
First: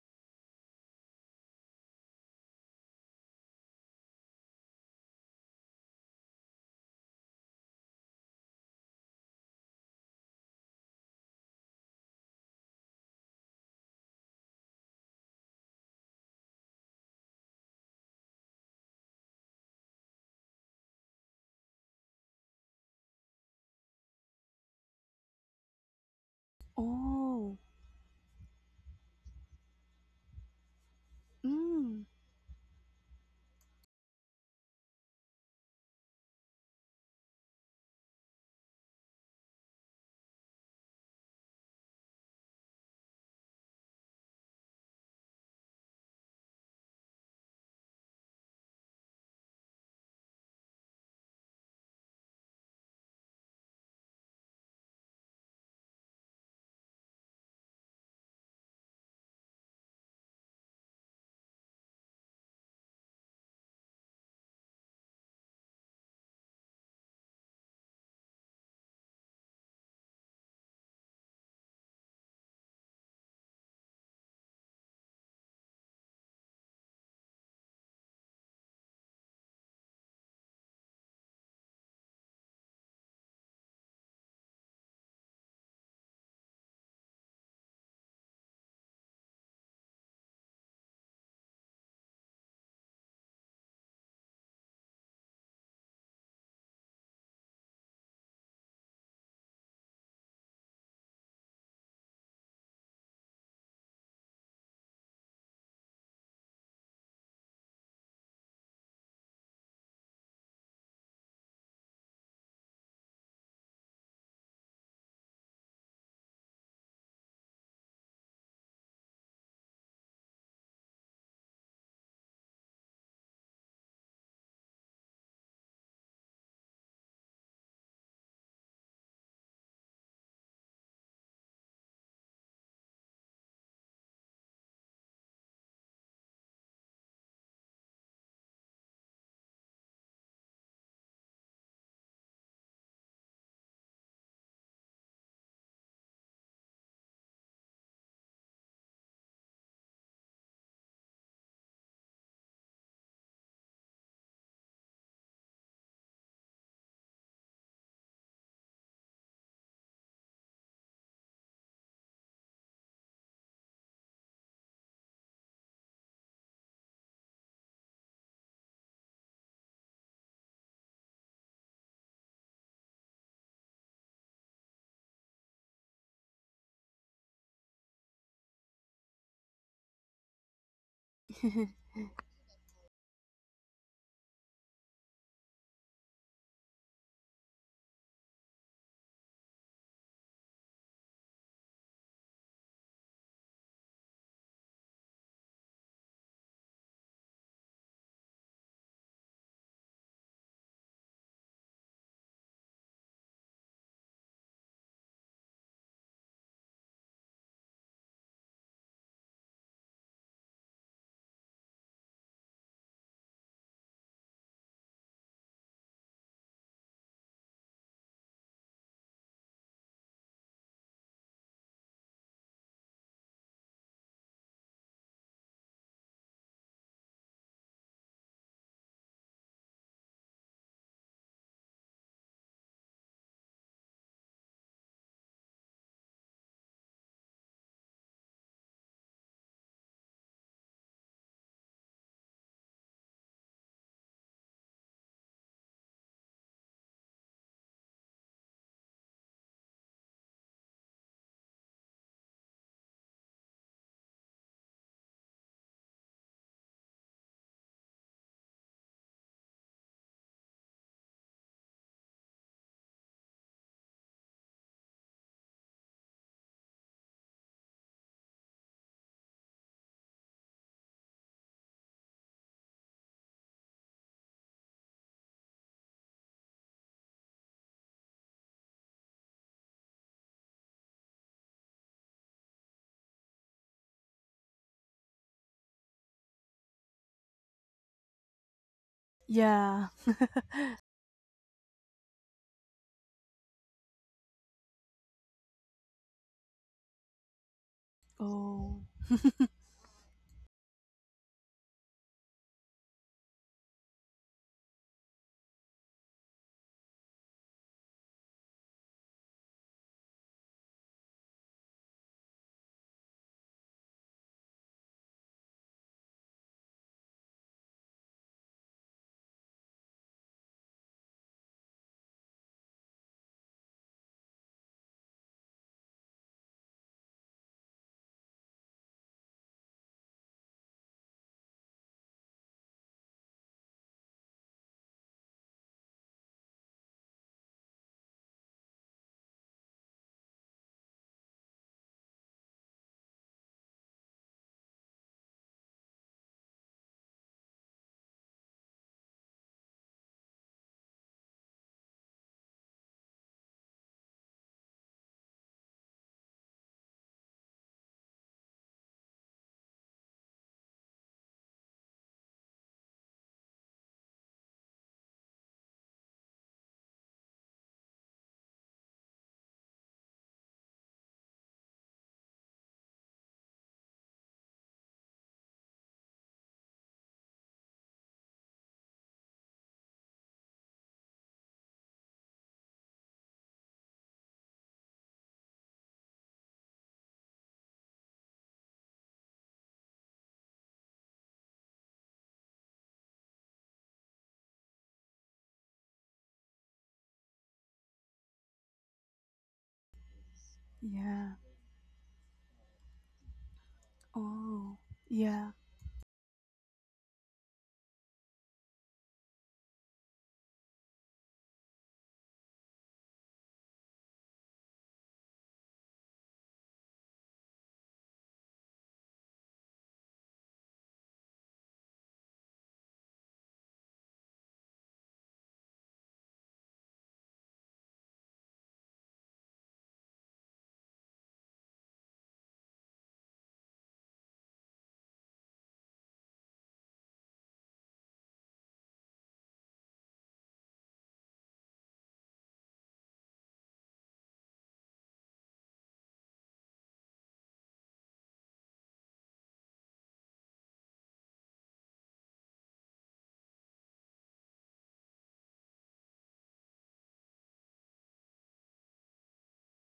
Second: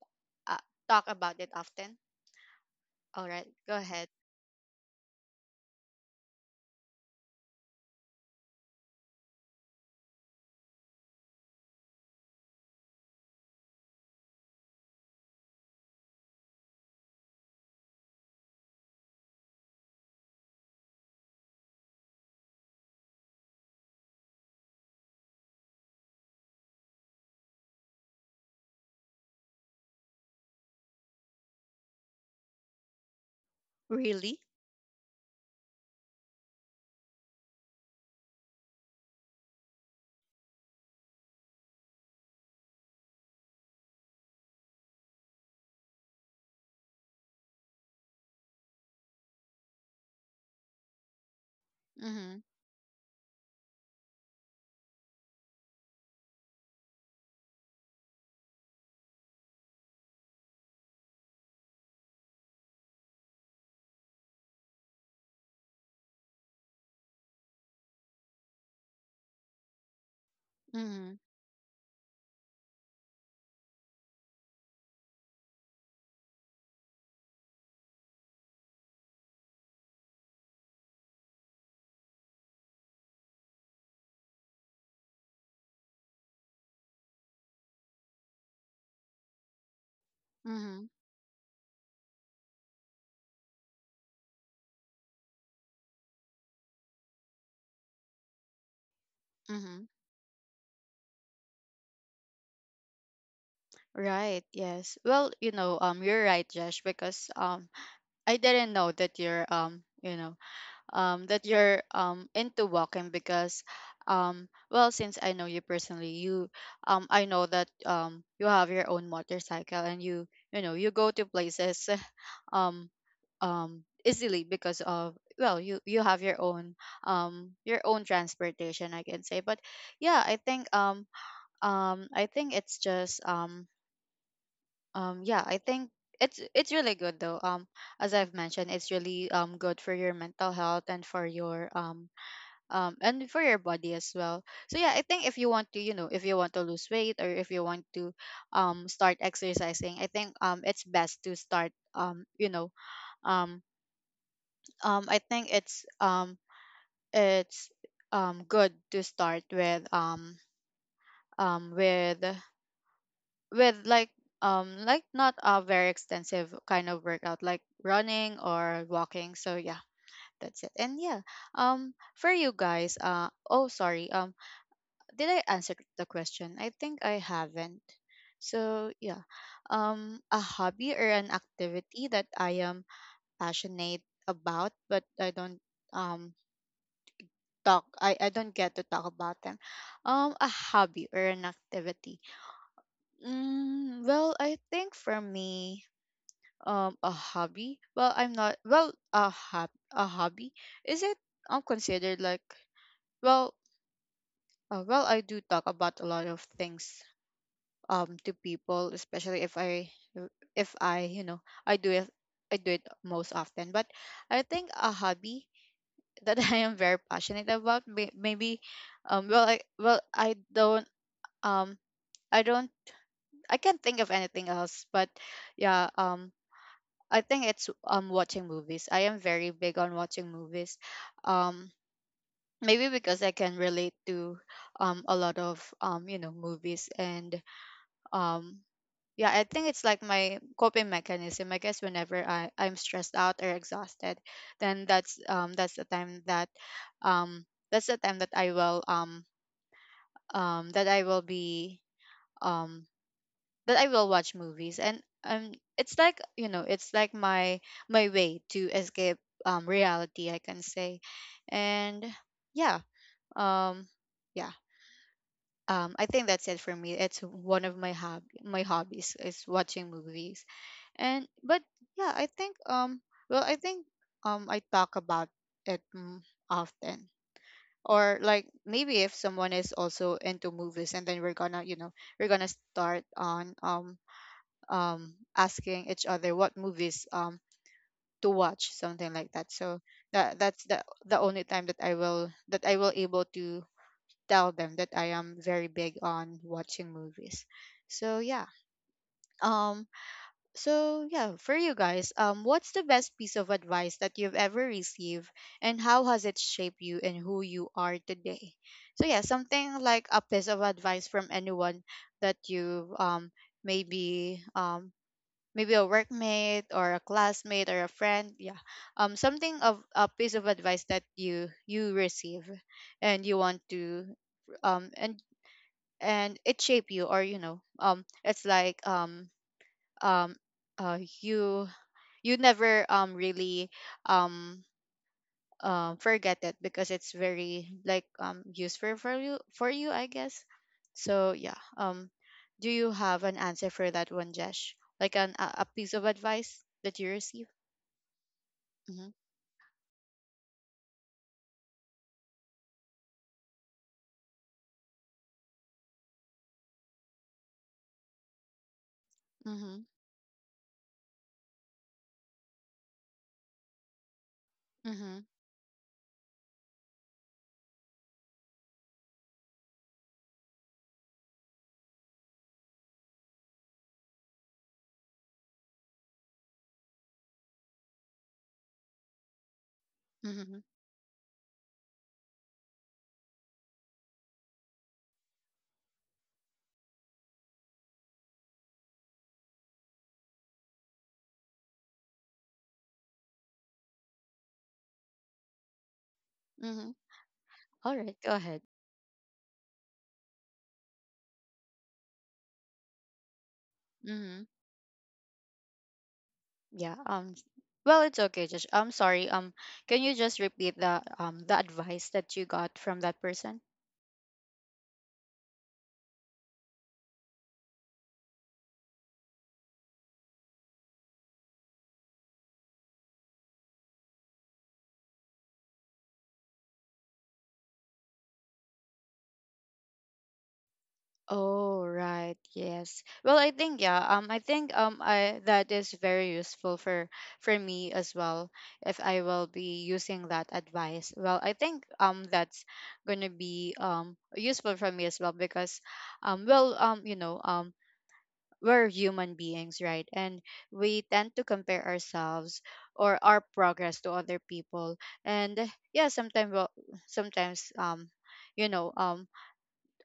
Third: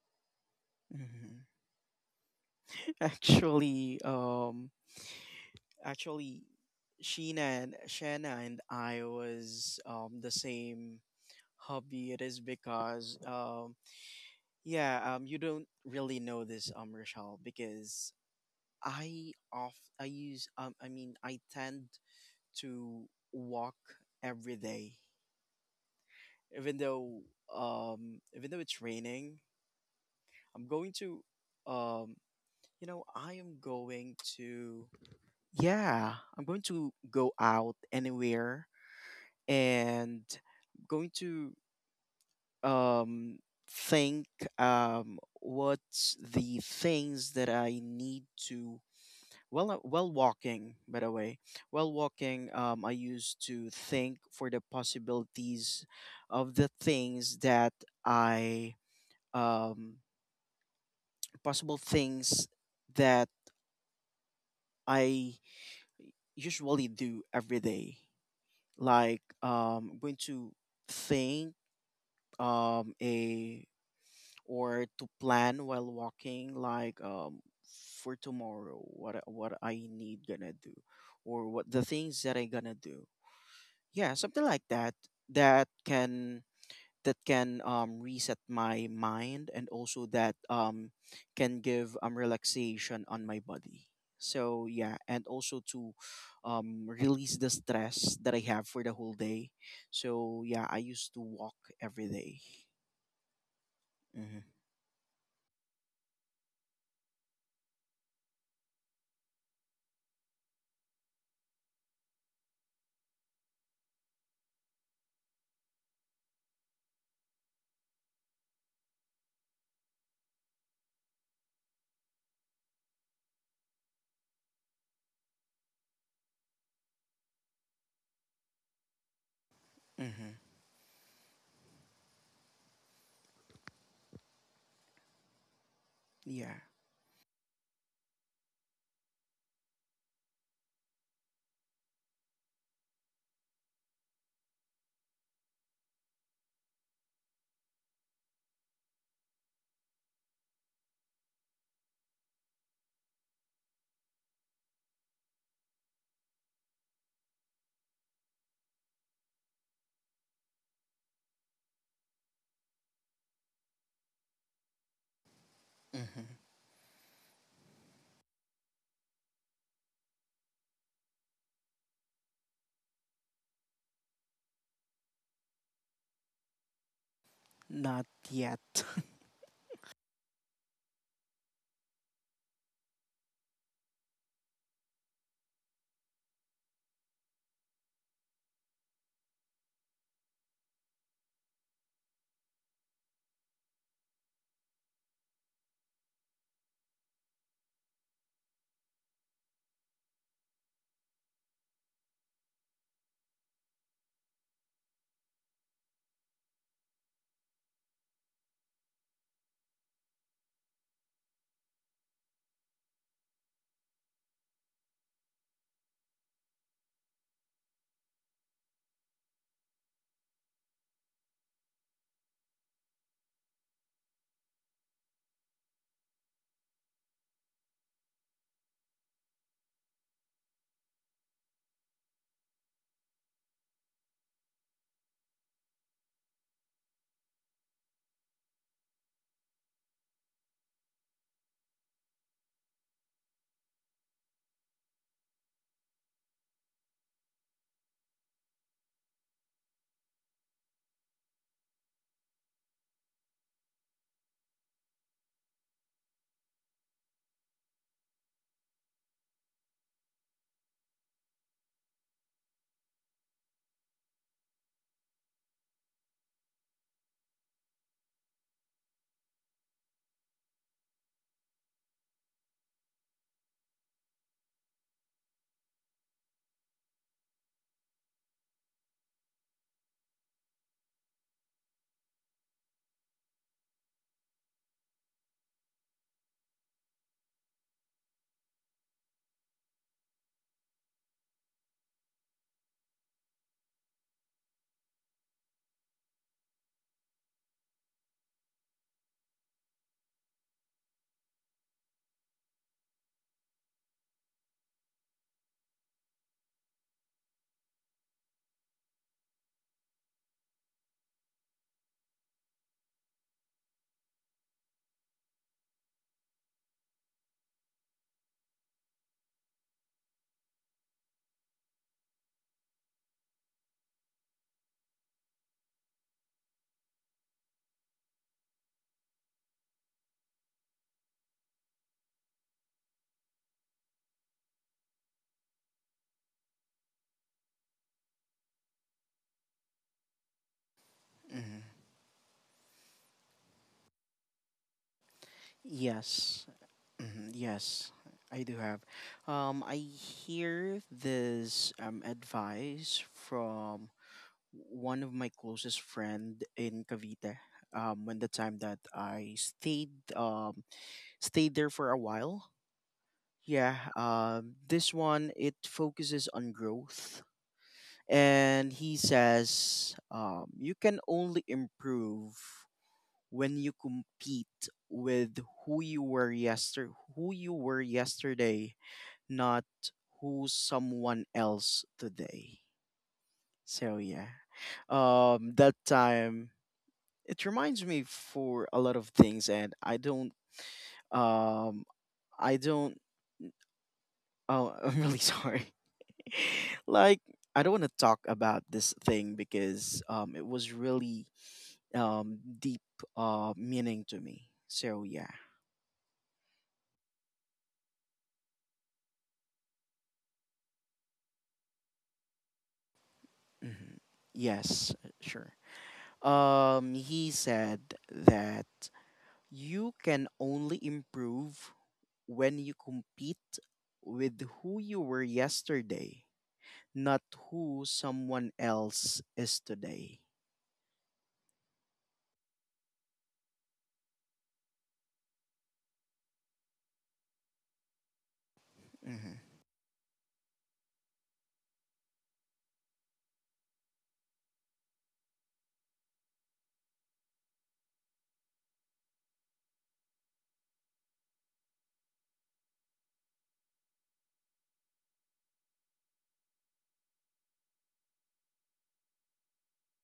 S1: uh, talk about
S3: Mhm.
S1: it often. All right, go
S3: Actually,
S1: ahead.
S3: actually, Sheena and Shanna and I was the same hobby. It is because yeah you don't really know this Rochelle because I off I use I mean, I tend to walk every day, even though
S2: Oh.
S3: it's raining. I'm going to
S2: Mm.
S3: um I am going
S1: Really?
S3: to, yeah, I'm going to go out anywhere and going to um think what's the things that I need to, well while walking, by the way. While
S1: Mm-hmm.
S3: walking I used to think for the possibilities of the things that I um possible things that I usually do every day, like going to
S1: Mm-hmm.
S3: think a or to plan while walking, like for tomorrow what what I need gonna do or what the things that I gonna do. Yeah, something like that, that can, that can reset my mind, and also that
S1: Mm-hmm.
S3: can give relaxation on my body. So yeah, and also to release the stress that I have for the whole day.
S1: Mm-hmm.
S3: So yeah, I used to walk every day. Mm-hmm.
S1: Right. Yes. Well, you know, you're right, Josh, because I didn't know that you're you know, that you're into walking. Because well, since I know you personally, you I know that you have your own motorcycle, and you know, you go to places um, easily because of, well, you have your own transportation, I can say. But yeah,
S3: Mm-hmm.
S1: I think it's just yeah, I think
S3: Yeah.
S1: it's really good, though, as I've mentioned. It's really good for your mental health and for your body as well. So yeah, I think if you want to, you know, if you want to lose weight, or if you want to start exercising, I think it's best to start, you know, um I think it's good to start um with with like not a very
S3: Mm-hmm.
S1: extensive kind of workout, like running or walking. So yeah, that's it. And yeah, for you guys, oh sorry, did I answer the question? I think I haven't.
S3: Not yet.
S1: So yeah, a hobby or an activity that I am passionate about, but I don't um talk. I don't get to talk about them. A hobby or an activity. Mm, well, I think for me, a hobby. Well, I'm not. Well, a hobby, is it? Considered like, well. Well, I do talk about a lot of things to people, especially if I, if I, you know, i do it I do it most often. But I think a hobby that I am very passionate about, maybe, well, I, well, um i don't I can't think of anything else. But yeah, I think it's watching movies. I am very big on watching movies. um Maybe because I can relate to a lot of you know, movies, and um yeah, I think it's like my coping mechanism. I guess whenever I'm stressed out or exhausted, then that's the time that um that's the time that I will be um that I will watch movies, and it's like, you know, it's like my way to escape reality, I can say. And yeah um yeah I think that's it for me. It's one of my hob my hobbies is watching movies. And but Yeah, I think well, I think I talk about it, often. Or like maybe if someone is also into movies, and then we're gonna, we're gonna start on asking each other what movies to watch, something like that. So
S2: Yeah.
S1: that's the only time that I will able to tell them that I am very big on watching movies. So yeah.
S2: Oh.
S1: Um so yeah, for you guys, what's the best piece of advice that you've ever received, and how has it shaped you and who you are today? So yeah, something like a piece of advice from anyone that you've, maybe maybe a workmate or a classmate or a friend, yeah. Something of a piece of advice that you receive, and you want to um and and it shape you, or you know, it's like um you you never really um forget it, because it's very, like, useful for you, for you, I guess. So yeah.
S3: Mm-hmm.
S1: Do you have an answer for that one, Jesh? Like a piece of
S3: Yes.
S1: advice that you
S3: Mm-hmm.
S1: receive?
S3: Yes. I do have.
S1: Mm-hmm.
S3: I hear this advice from one of my closest friend in Cavite. When the time that I
S1: Mm-hmm.
S3: stayed, stayed there for a while. Yeah. This
S1: Mm-hmm.
S3: one it focuses on growth, and he says, you can only improve when you compete with who you were yester who you were yesterday, not who
S1: Mm-hmm.
S3: someone else today. So yeah, that time it reminds me for a lot of things, and um I don't oh, I'm really sorry.
S1: Mm-hmm.
S3: Like, I don't want to
S1: All right,
S3: talk
S1: go ahead.
S3: about this thing because it was really
S2: Yeah.
S3: deep meaning to
S1: Mm-hmm.
S3: me,
S2: Oh.
S3: so yeah.
S2: Yeah.
S1: Yeah. Um, well, it's okay. Just I'm sorry. Um, can you just repeat the advice that you got from that person?
S3: hmm yes, sure. Um, he said that you can only improve when you compete with who you were yesterday, not who someone else is today.
S1: Oh right, yes. Well, I think, yeah. I think, I that is very useful for me as well. If I
S3: Mm-hmm.
S1: will be using that advice, well, I think, that's gonna be useful for me as well, because um, well, um, you know um, we're human beings, right? And we tend to compare ourselves or our progress to other people. And yeah, sometimes, sometimes you know um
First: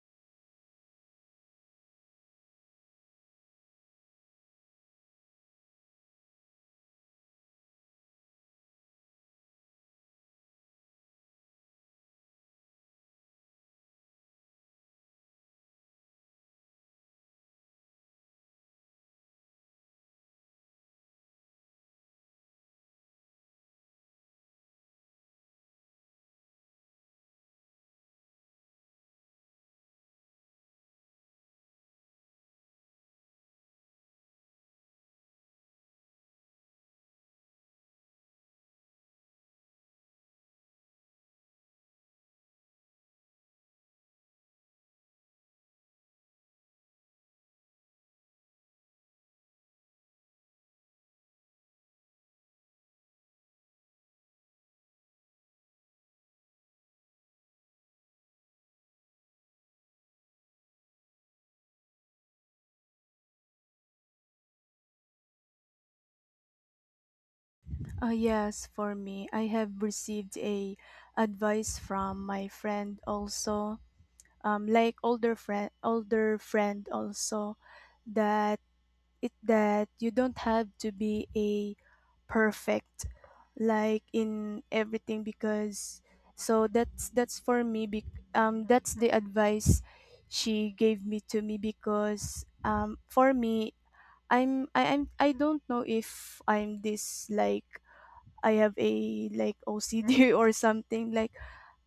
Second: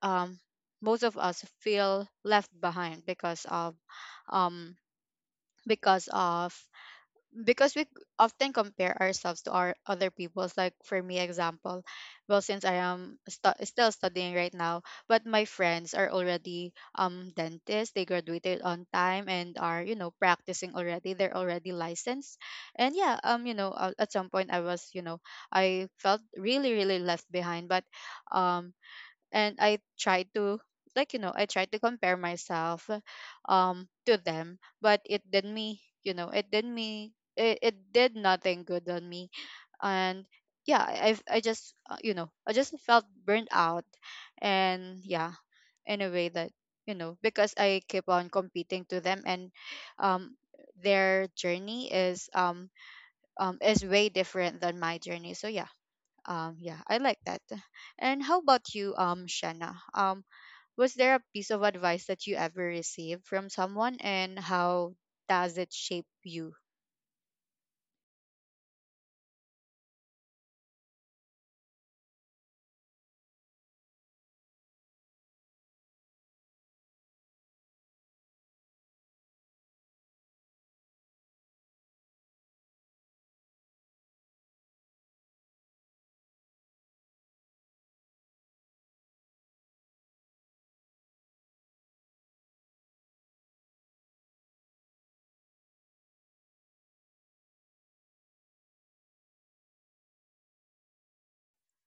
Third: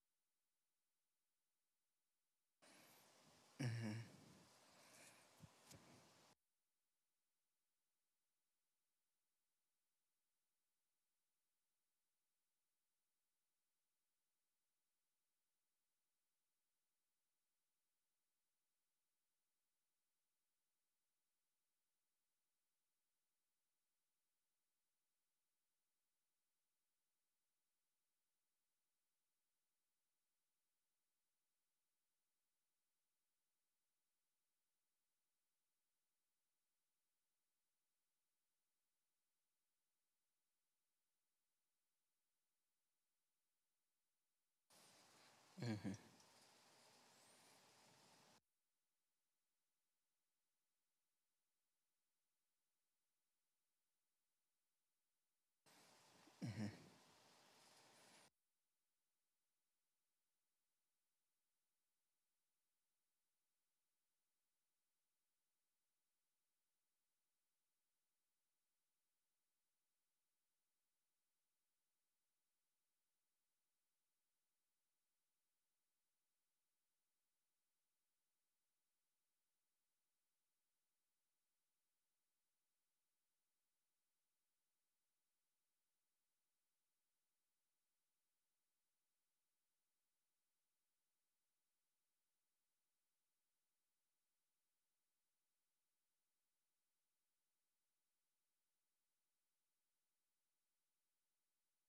S1: um most of us feel left behind because of um because of because we often compare ourselves to our other people's, like for me example. Well, since I am still studying right now, but my friends are already dentists. They graduated on time and are, you know, practicing already, they're already licensed. And yeah, you know, at some point I was, you know, I felt really, really left behind. But um and I tried to, like, you know, I tried to compare myself to them, but it did me, you know, it did me, it did nothing good on me. And yeah, I just, you know, I just felt burnt out. And yeah,
S3: Mm-hmm.
S1: in a way that, you know, because I keep on competing to them, and um their journey is way different than my journey. So yeah,
S3: Mm-hmm.
S1: yeah, I like that. And how about you, Shanna? Was there a piece of advice that you ever received from someone, and how does it shape you?
S2: Yes, for me, I have received a advice from my friend also, like older friend also, that it that you don't have to be a perfect like in everything, because so that's that's for me bec that's the advice she gave me to me. Because for me, I'm I don't know if I'm this like I have a like OCD or something like,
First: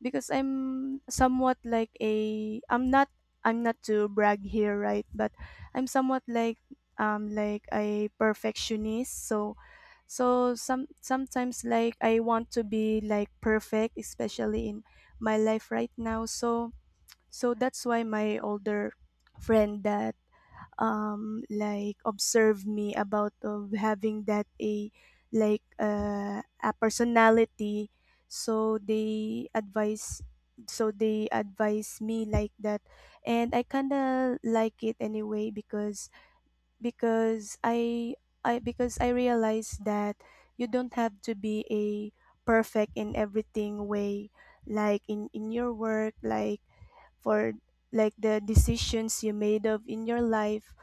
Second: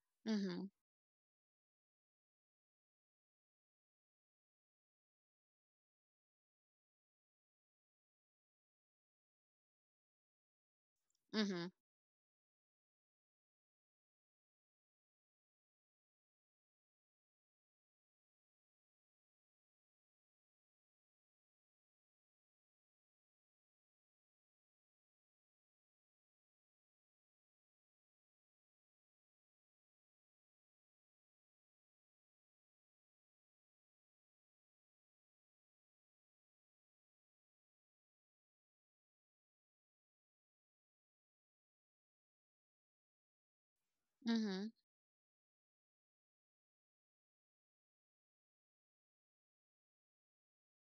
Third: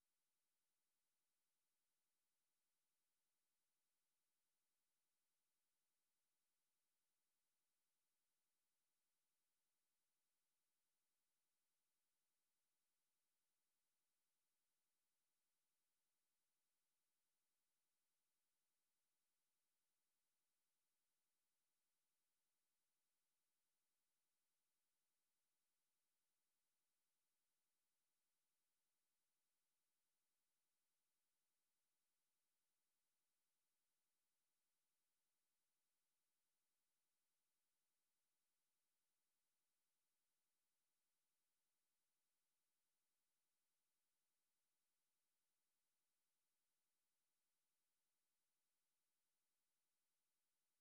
S2: because
S1: Mm-hmm.
S2: I'm somewhat like a I'm not, I'm not to brag here, right? But I'm somewhat like, like a perfectionist. So sometimes
S1: Mm-hmm.
S2: like I want to be like perfect, especially in my life right now. So that's why my older friend that like observe me about of having that a like a personality. So they advise me like that. And I kind of like it anyway, because I because I realize that you don't have to be a perfect in everything way,
S1: Mm-hmm.
S2: like in your work, like for like the decisions you made of in your life.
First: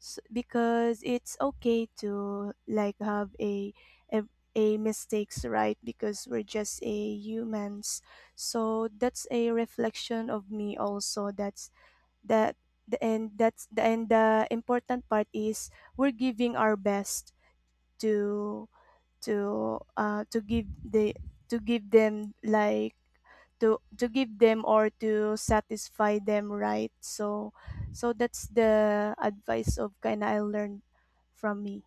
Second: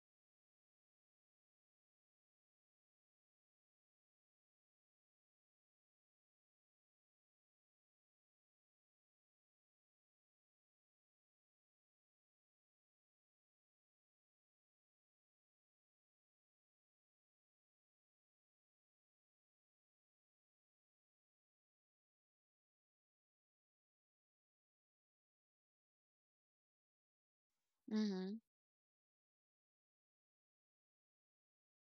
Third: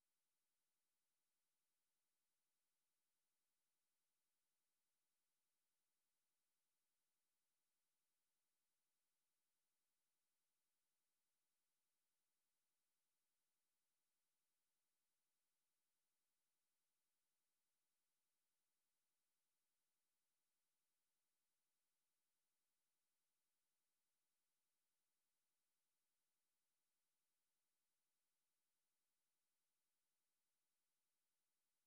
S2: S because it's okay to like have a a mistakes, right? Because we're just a humans. So that's a reflection of me also. That's that the, and that's the, and the important part is we're giving our best to to give the to give them like to give them or to satisfy them, right? So
S1: Mm-hmm.
S2: that's the advice of kind of I learned from me.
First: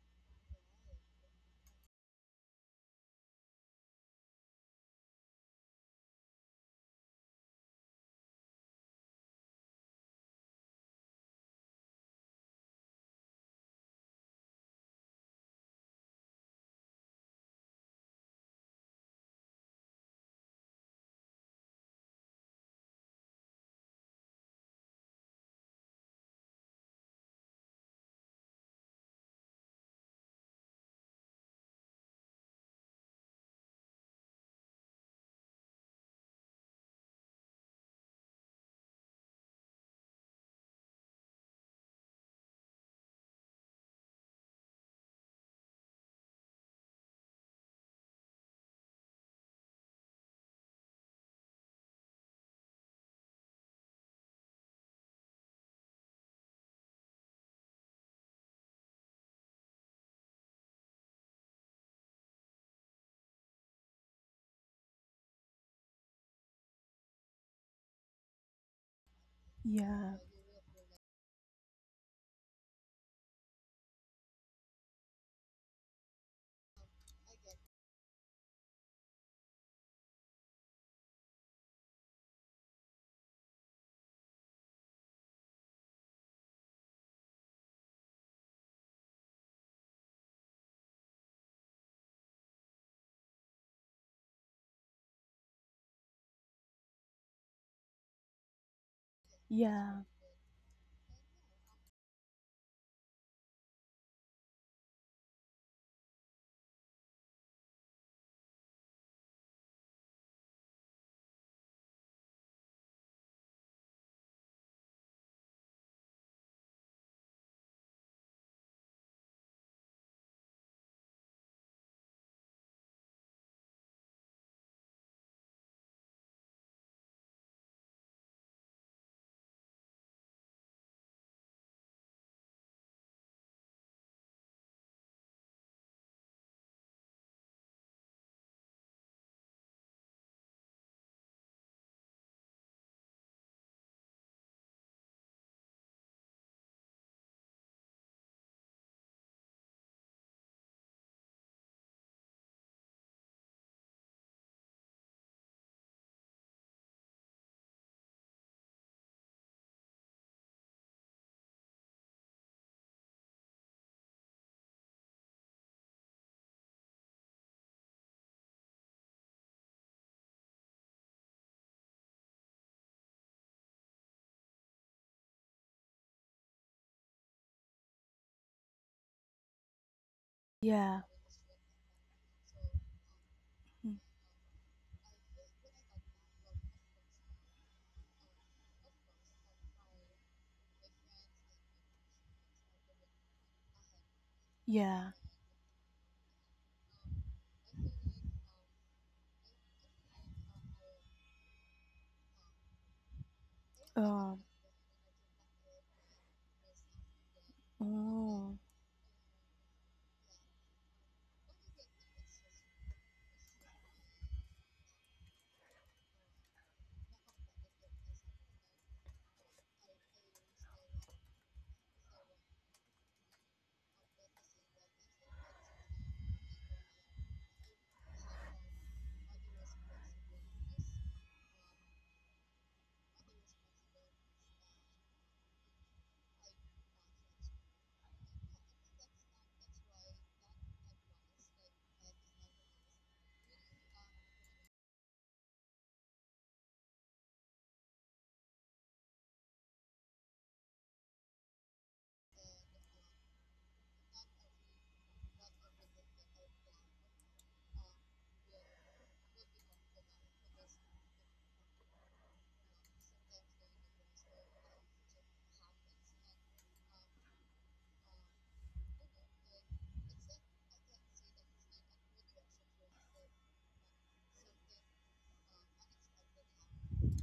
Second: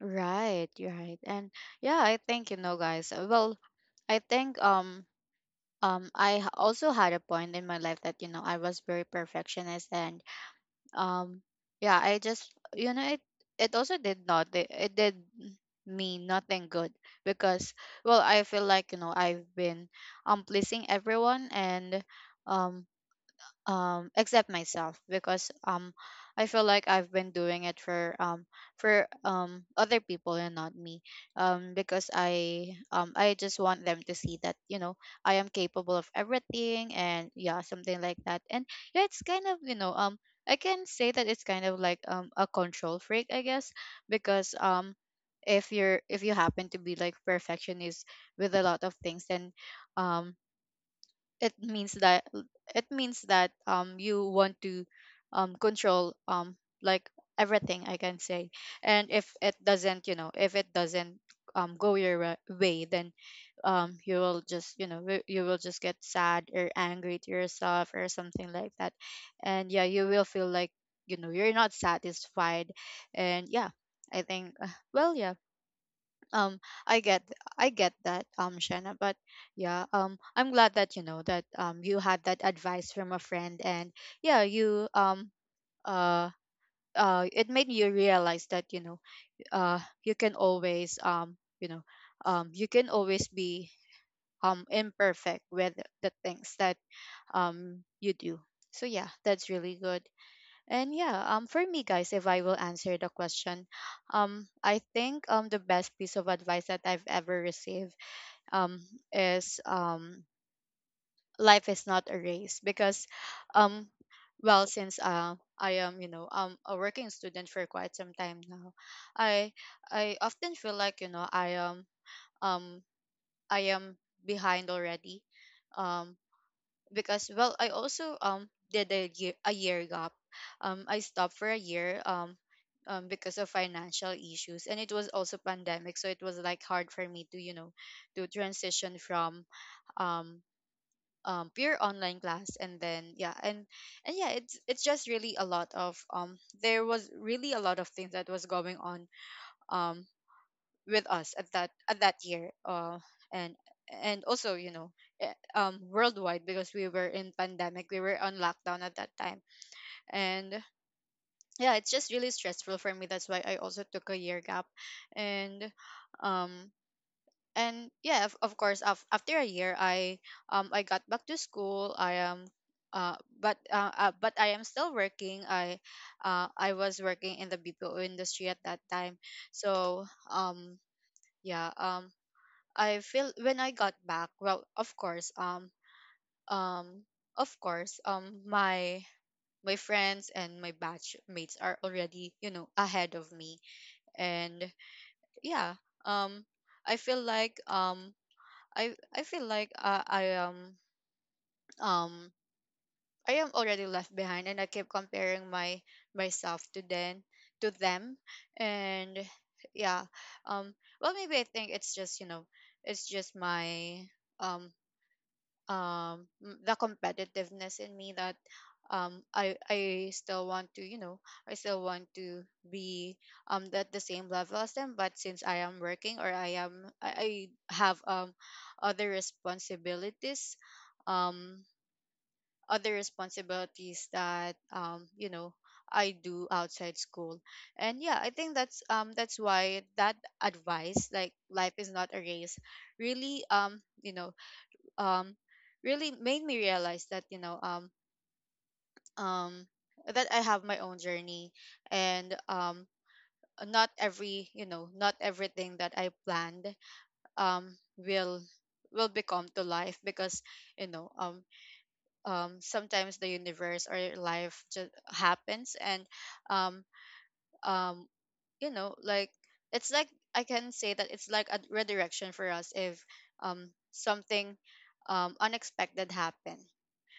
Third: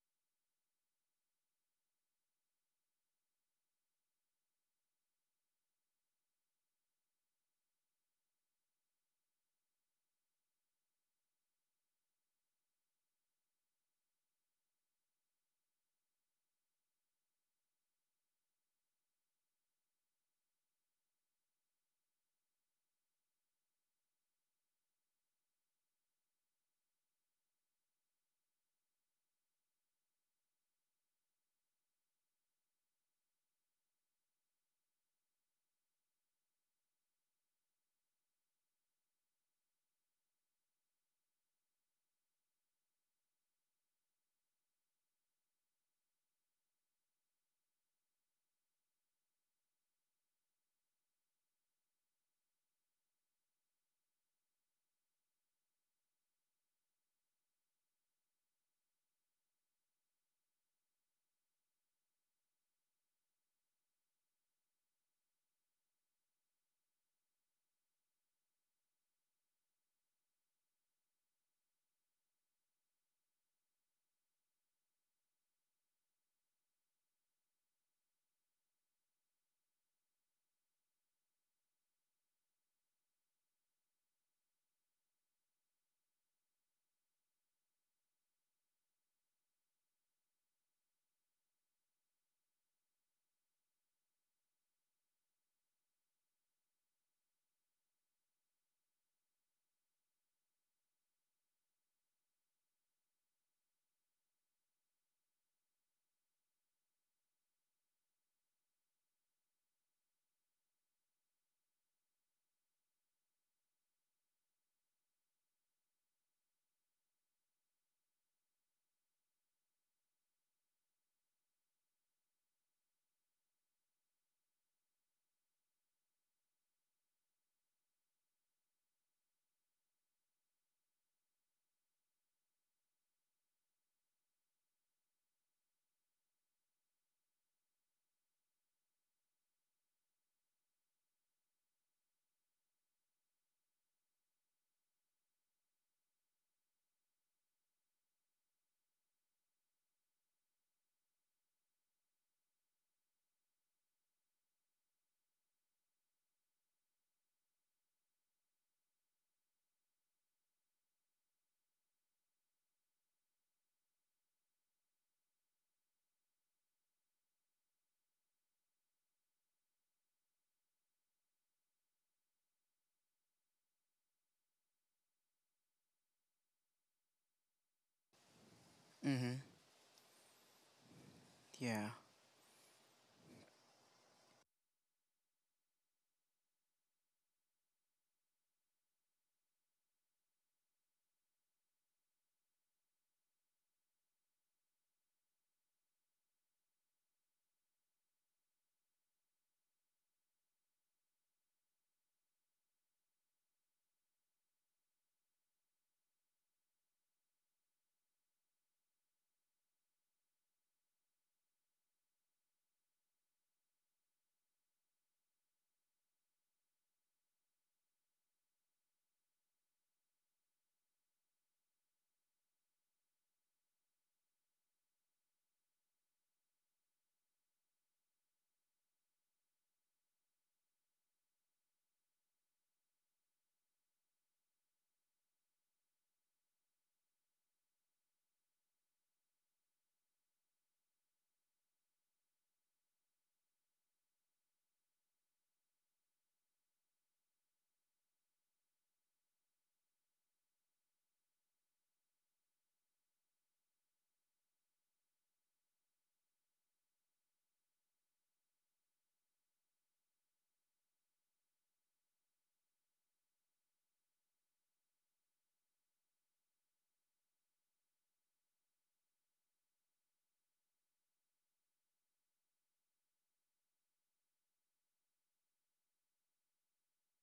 S1: Right. you're Right. And yeah, I think, you know, guys. Well, I think I also had a point in my life that, you know, I was very perfectionist. And um, yeah, I just, you know, it also did not, it did me nothing good, because well, I feel like, you know, I've been pleasing everyone, and um except myself, because I feel like I've been doing it for other people and not me, because I just want them to see that, you know, I am capable of everything, and yeah, something like that. And yeah, it's kind of, you know, I can say that it's kind of like a control freak, I guess, because if you're if you happen to be like perfectionist with a lot of things, then um it means that it means that you want to control like everything, I can say. And if it doesn't, you know, if it doesn't go your way, then you will just, you know, you will just get sad or angry to yourself or something like that. And yeah, you
S2: Yeah.
S1: will feel like, you know, you're not satisfied. And yeah, I think well, yeah. Um, I get I get that, Shanna, but yeah, I'm glad that, you know, that you had that advice from a friend, and yeah, you uh it made you realize that, you know, you can always you know, you can always be imperfect with the things that you do. So yeah, that's really
S2: Yeah.
S1: good. And yeah, um, for me, guys, if I will answer the question, I think the best piece of advice that I've ever received um is life is not a race. Because um well, since I am, you know, a working student for quite some time now, I I often feel like, you know, um I am behind already, um because well, I also did a year gap. Um, I stopped for a year, because of financial issues, and it was also pandemic, so it was like hard for me to, you know, to transition from um pure online class and then yeah, and yeah, it's just really a lot of, there was really a lot of things that was going on um with us at that year. And and also, you know, worldwide, because we were in pandemic, we were on lockdown at that time. And yeah, it's just really stressful for me, that's why I also took a year gap. And um and yeah, of course, after a year, I I got back to school. I am but I am still working. I I was working in the BPO industry at that time.
S3: Mm-hmm.
S1: So um
S2: Yeah.
S1: yeah,
S3: Yeah.
S1: I feel when I got
S2: Mm.
S1: back, well, of course, um of course, my my friends and my batch mates are already, you know, ahead of me. And
S2: Yeah.
S1: yeah, um I feel like I feel like, um I am already left
S2: Um.
S1: behind, and I keep comparing my myself to then to them.
S2: Oh.
S1: And yeah, um well, maybe I think it's just, you know, it's just my um the competitiveness in me, that I still want to, you know, I still want to be at the same level as them. But since I am working, or I am I have other responsibilities, um other responsibilities that, you know, I do outside school. And yeah, I think that's why that advice, like life is not a race, really, you know, um really made me realize that, you know, um that I have my own journey. And not every, you know, not everything that I planned um will will become to life, because, you know, sometimes the universe or life just happens, and um um you know, like, it's like, I can say that it's like a redirection for us, if something unexpected happens.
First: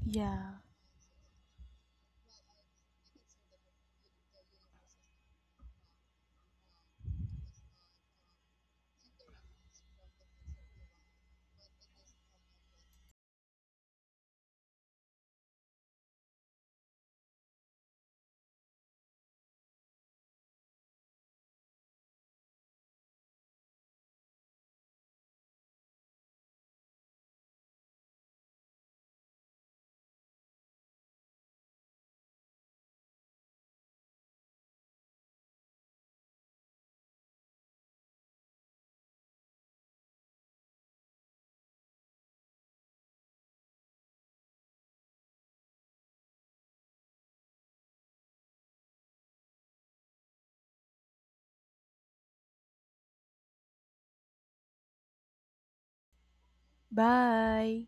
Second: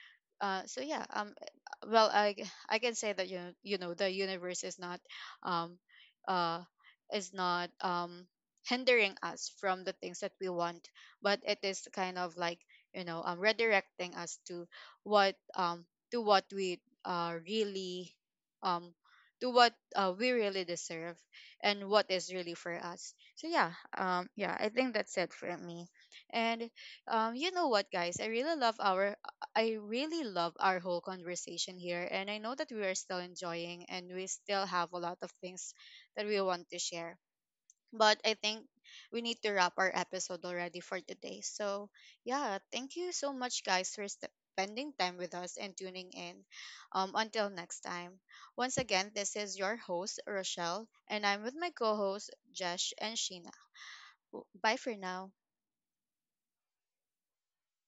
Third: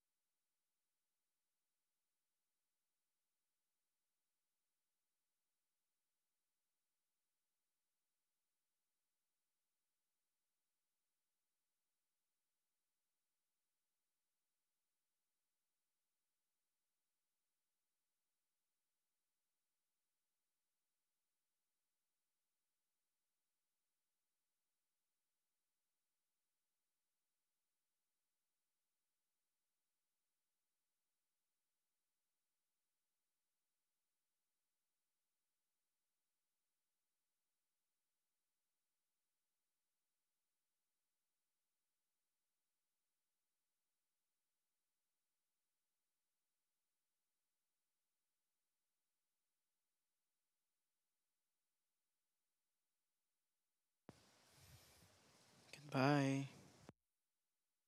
S2: Yeah.
S1: So yeah, well, I can say that, you know the universe um uh is not hindering us from the things that we want, but it is kind of like, you know, redirecting us what um to what we really um to what we really deserve, and what is really for us. So yeah, yeah, I think that's it for me. And you know what, guys, I really love our I really love our whole conversation here, and I know that we are still enjoying and we still have a lot of things that we want to share. But I think we need to wrap our episode already for today. So yeah, thank you so much, guys, for spending time with us and tuning in. Until next time. Once again, this is your host, Rochelle, and I'm with my co host, Jesh and Sheena. Bye for now.
S3: Goodbye.
S2: Bye.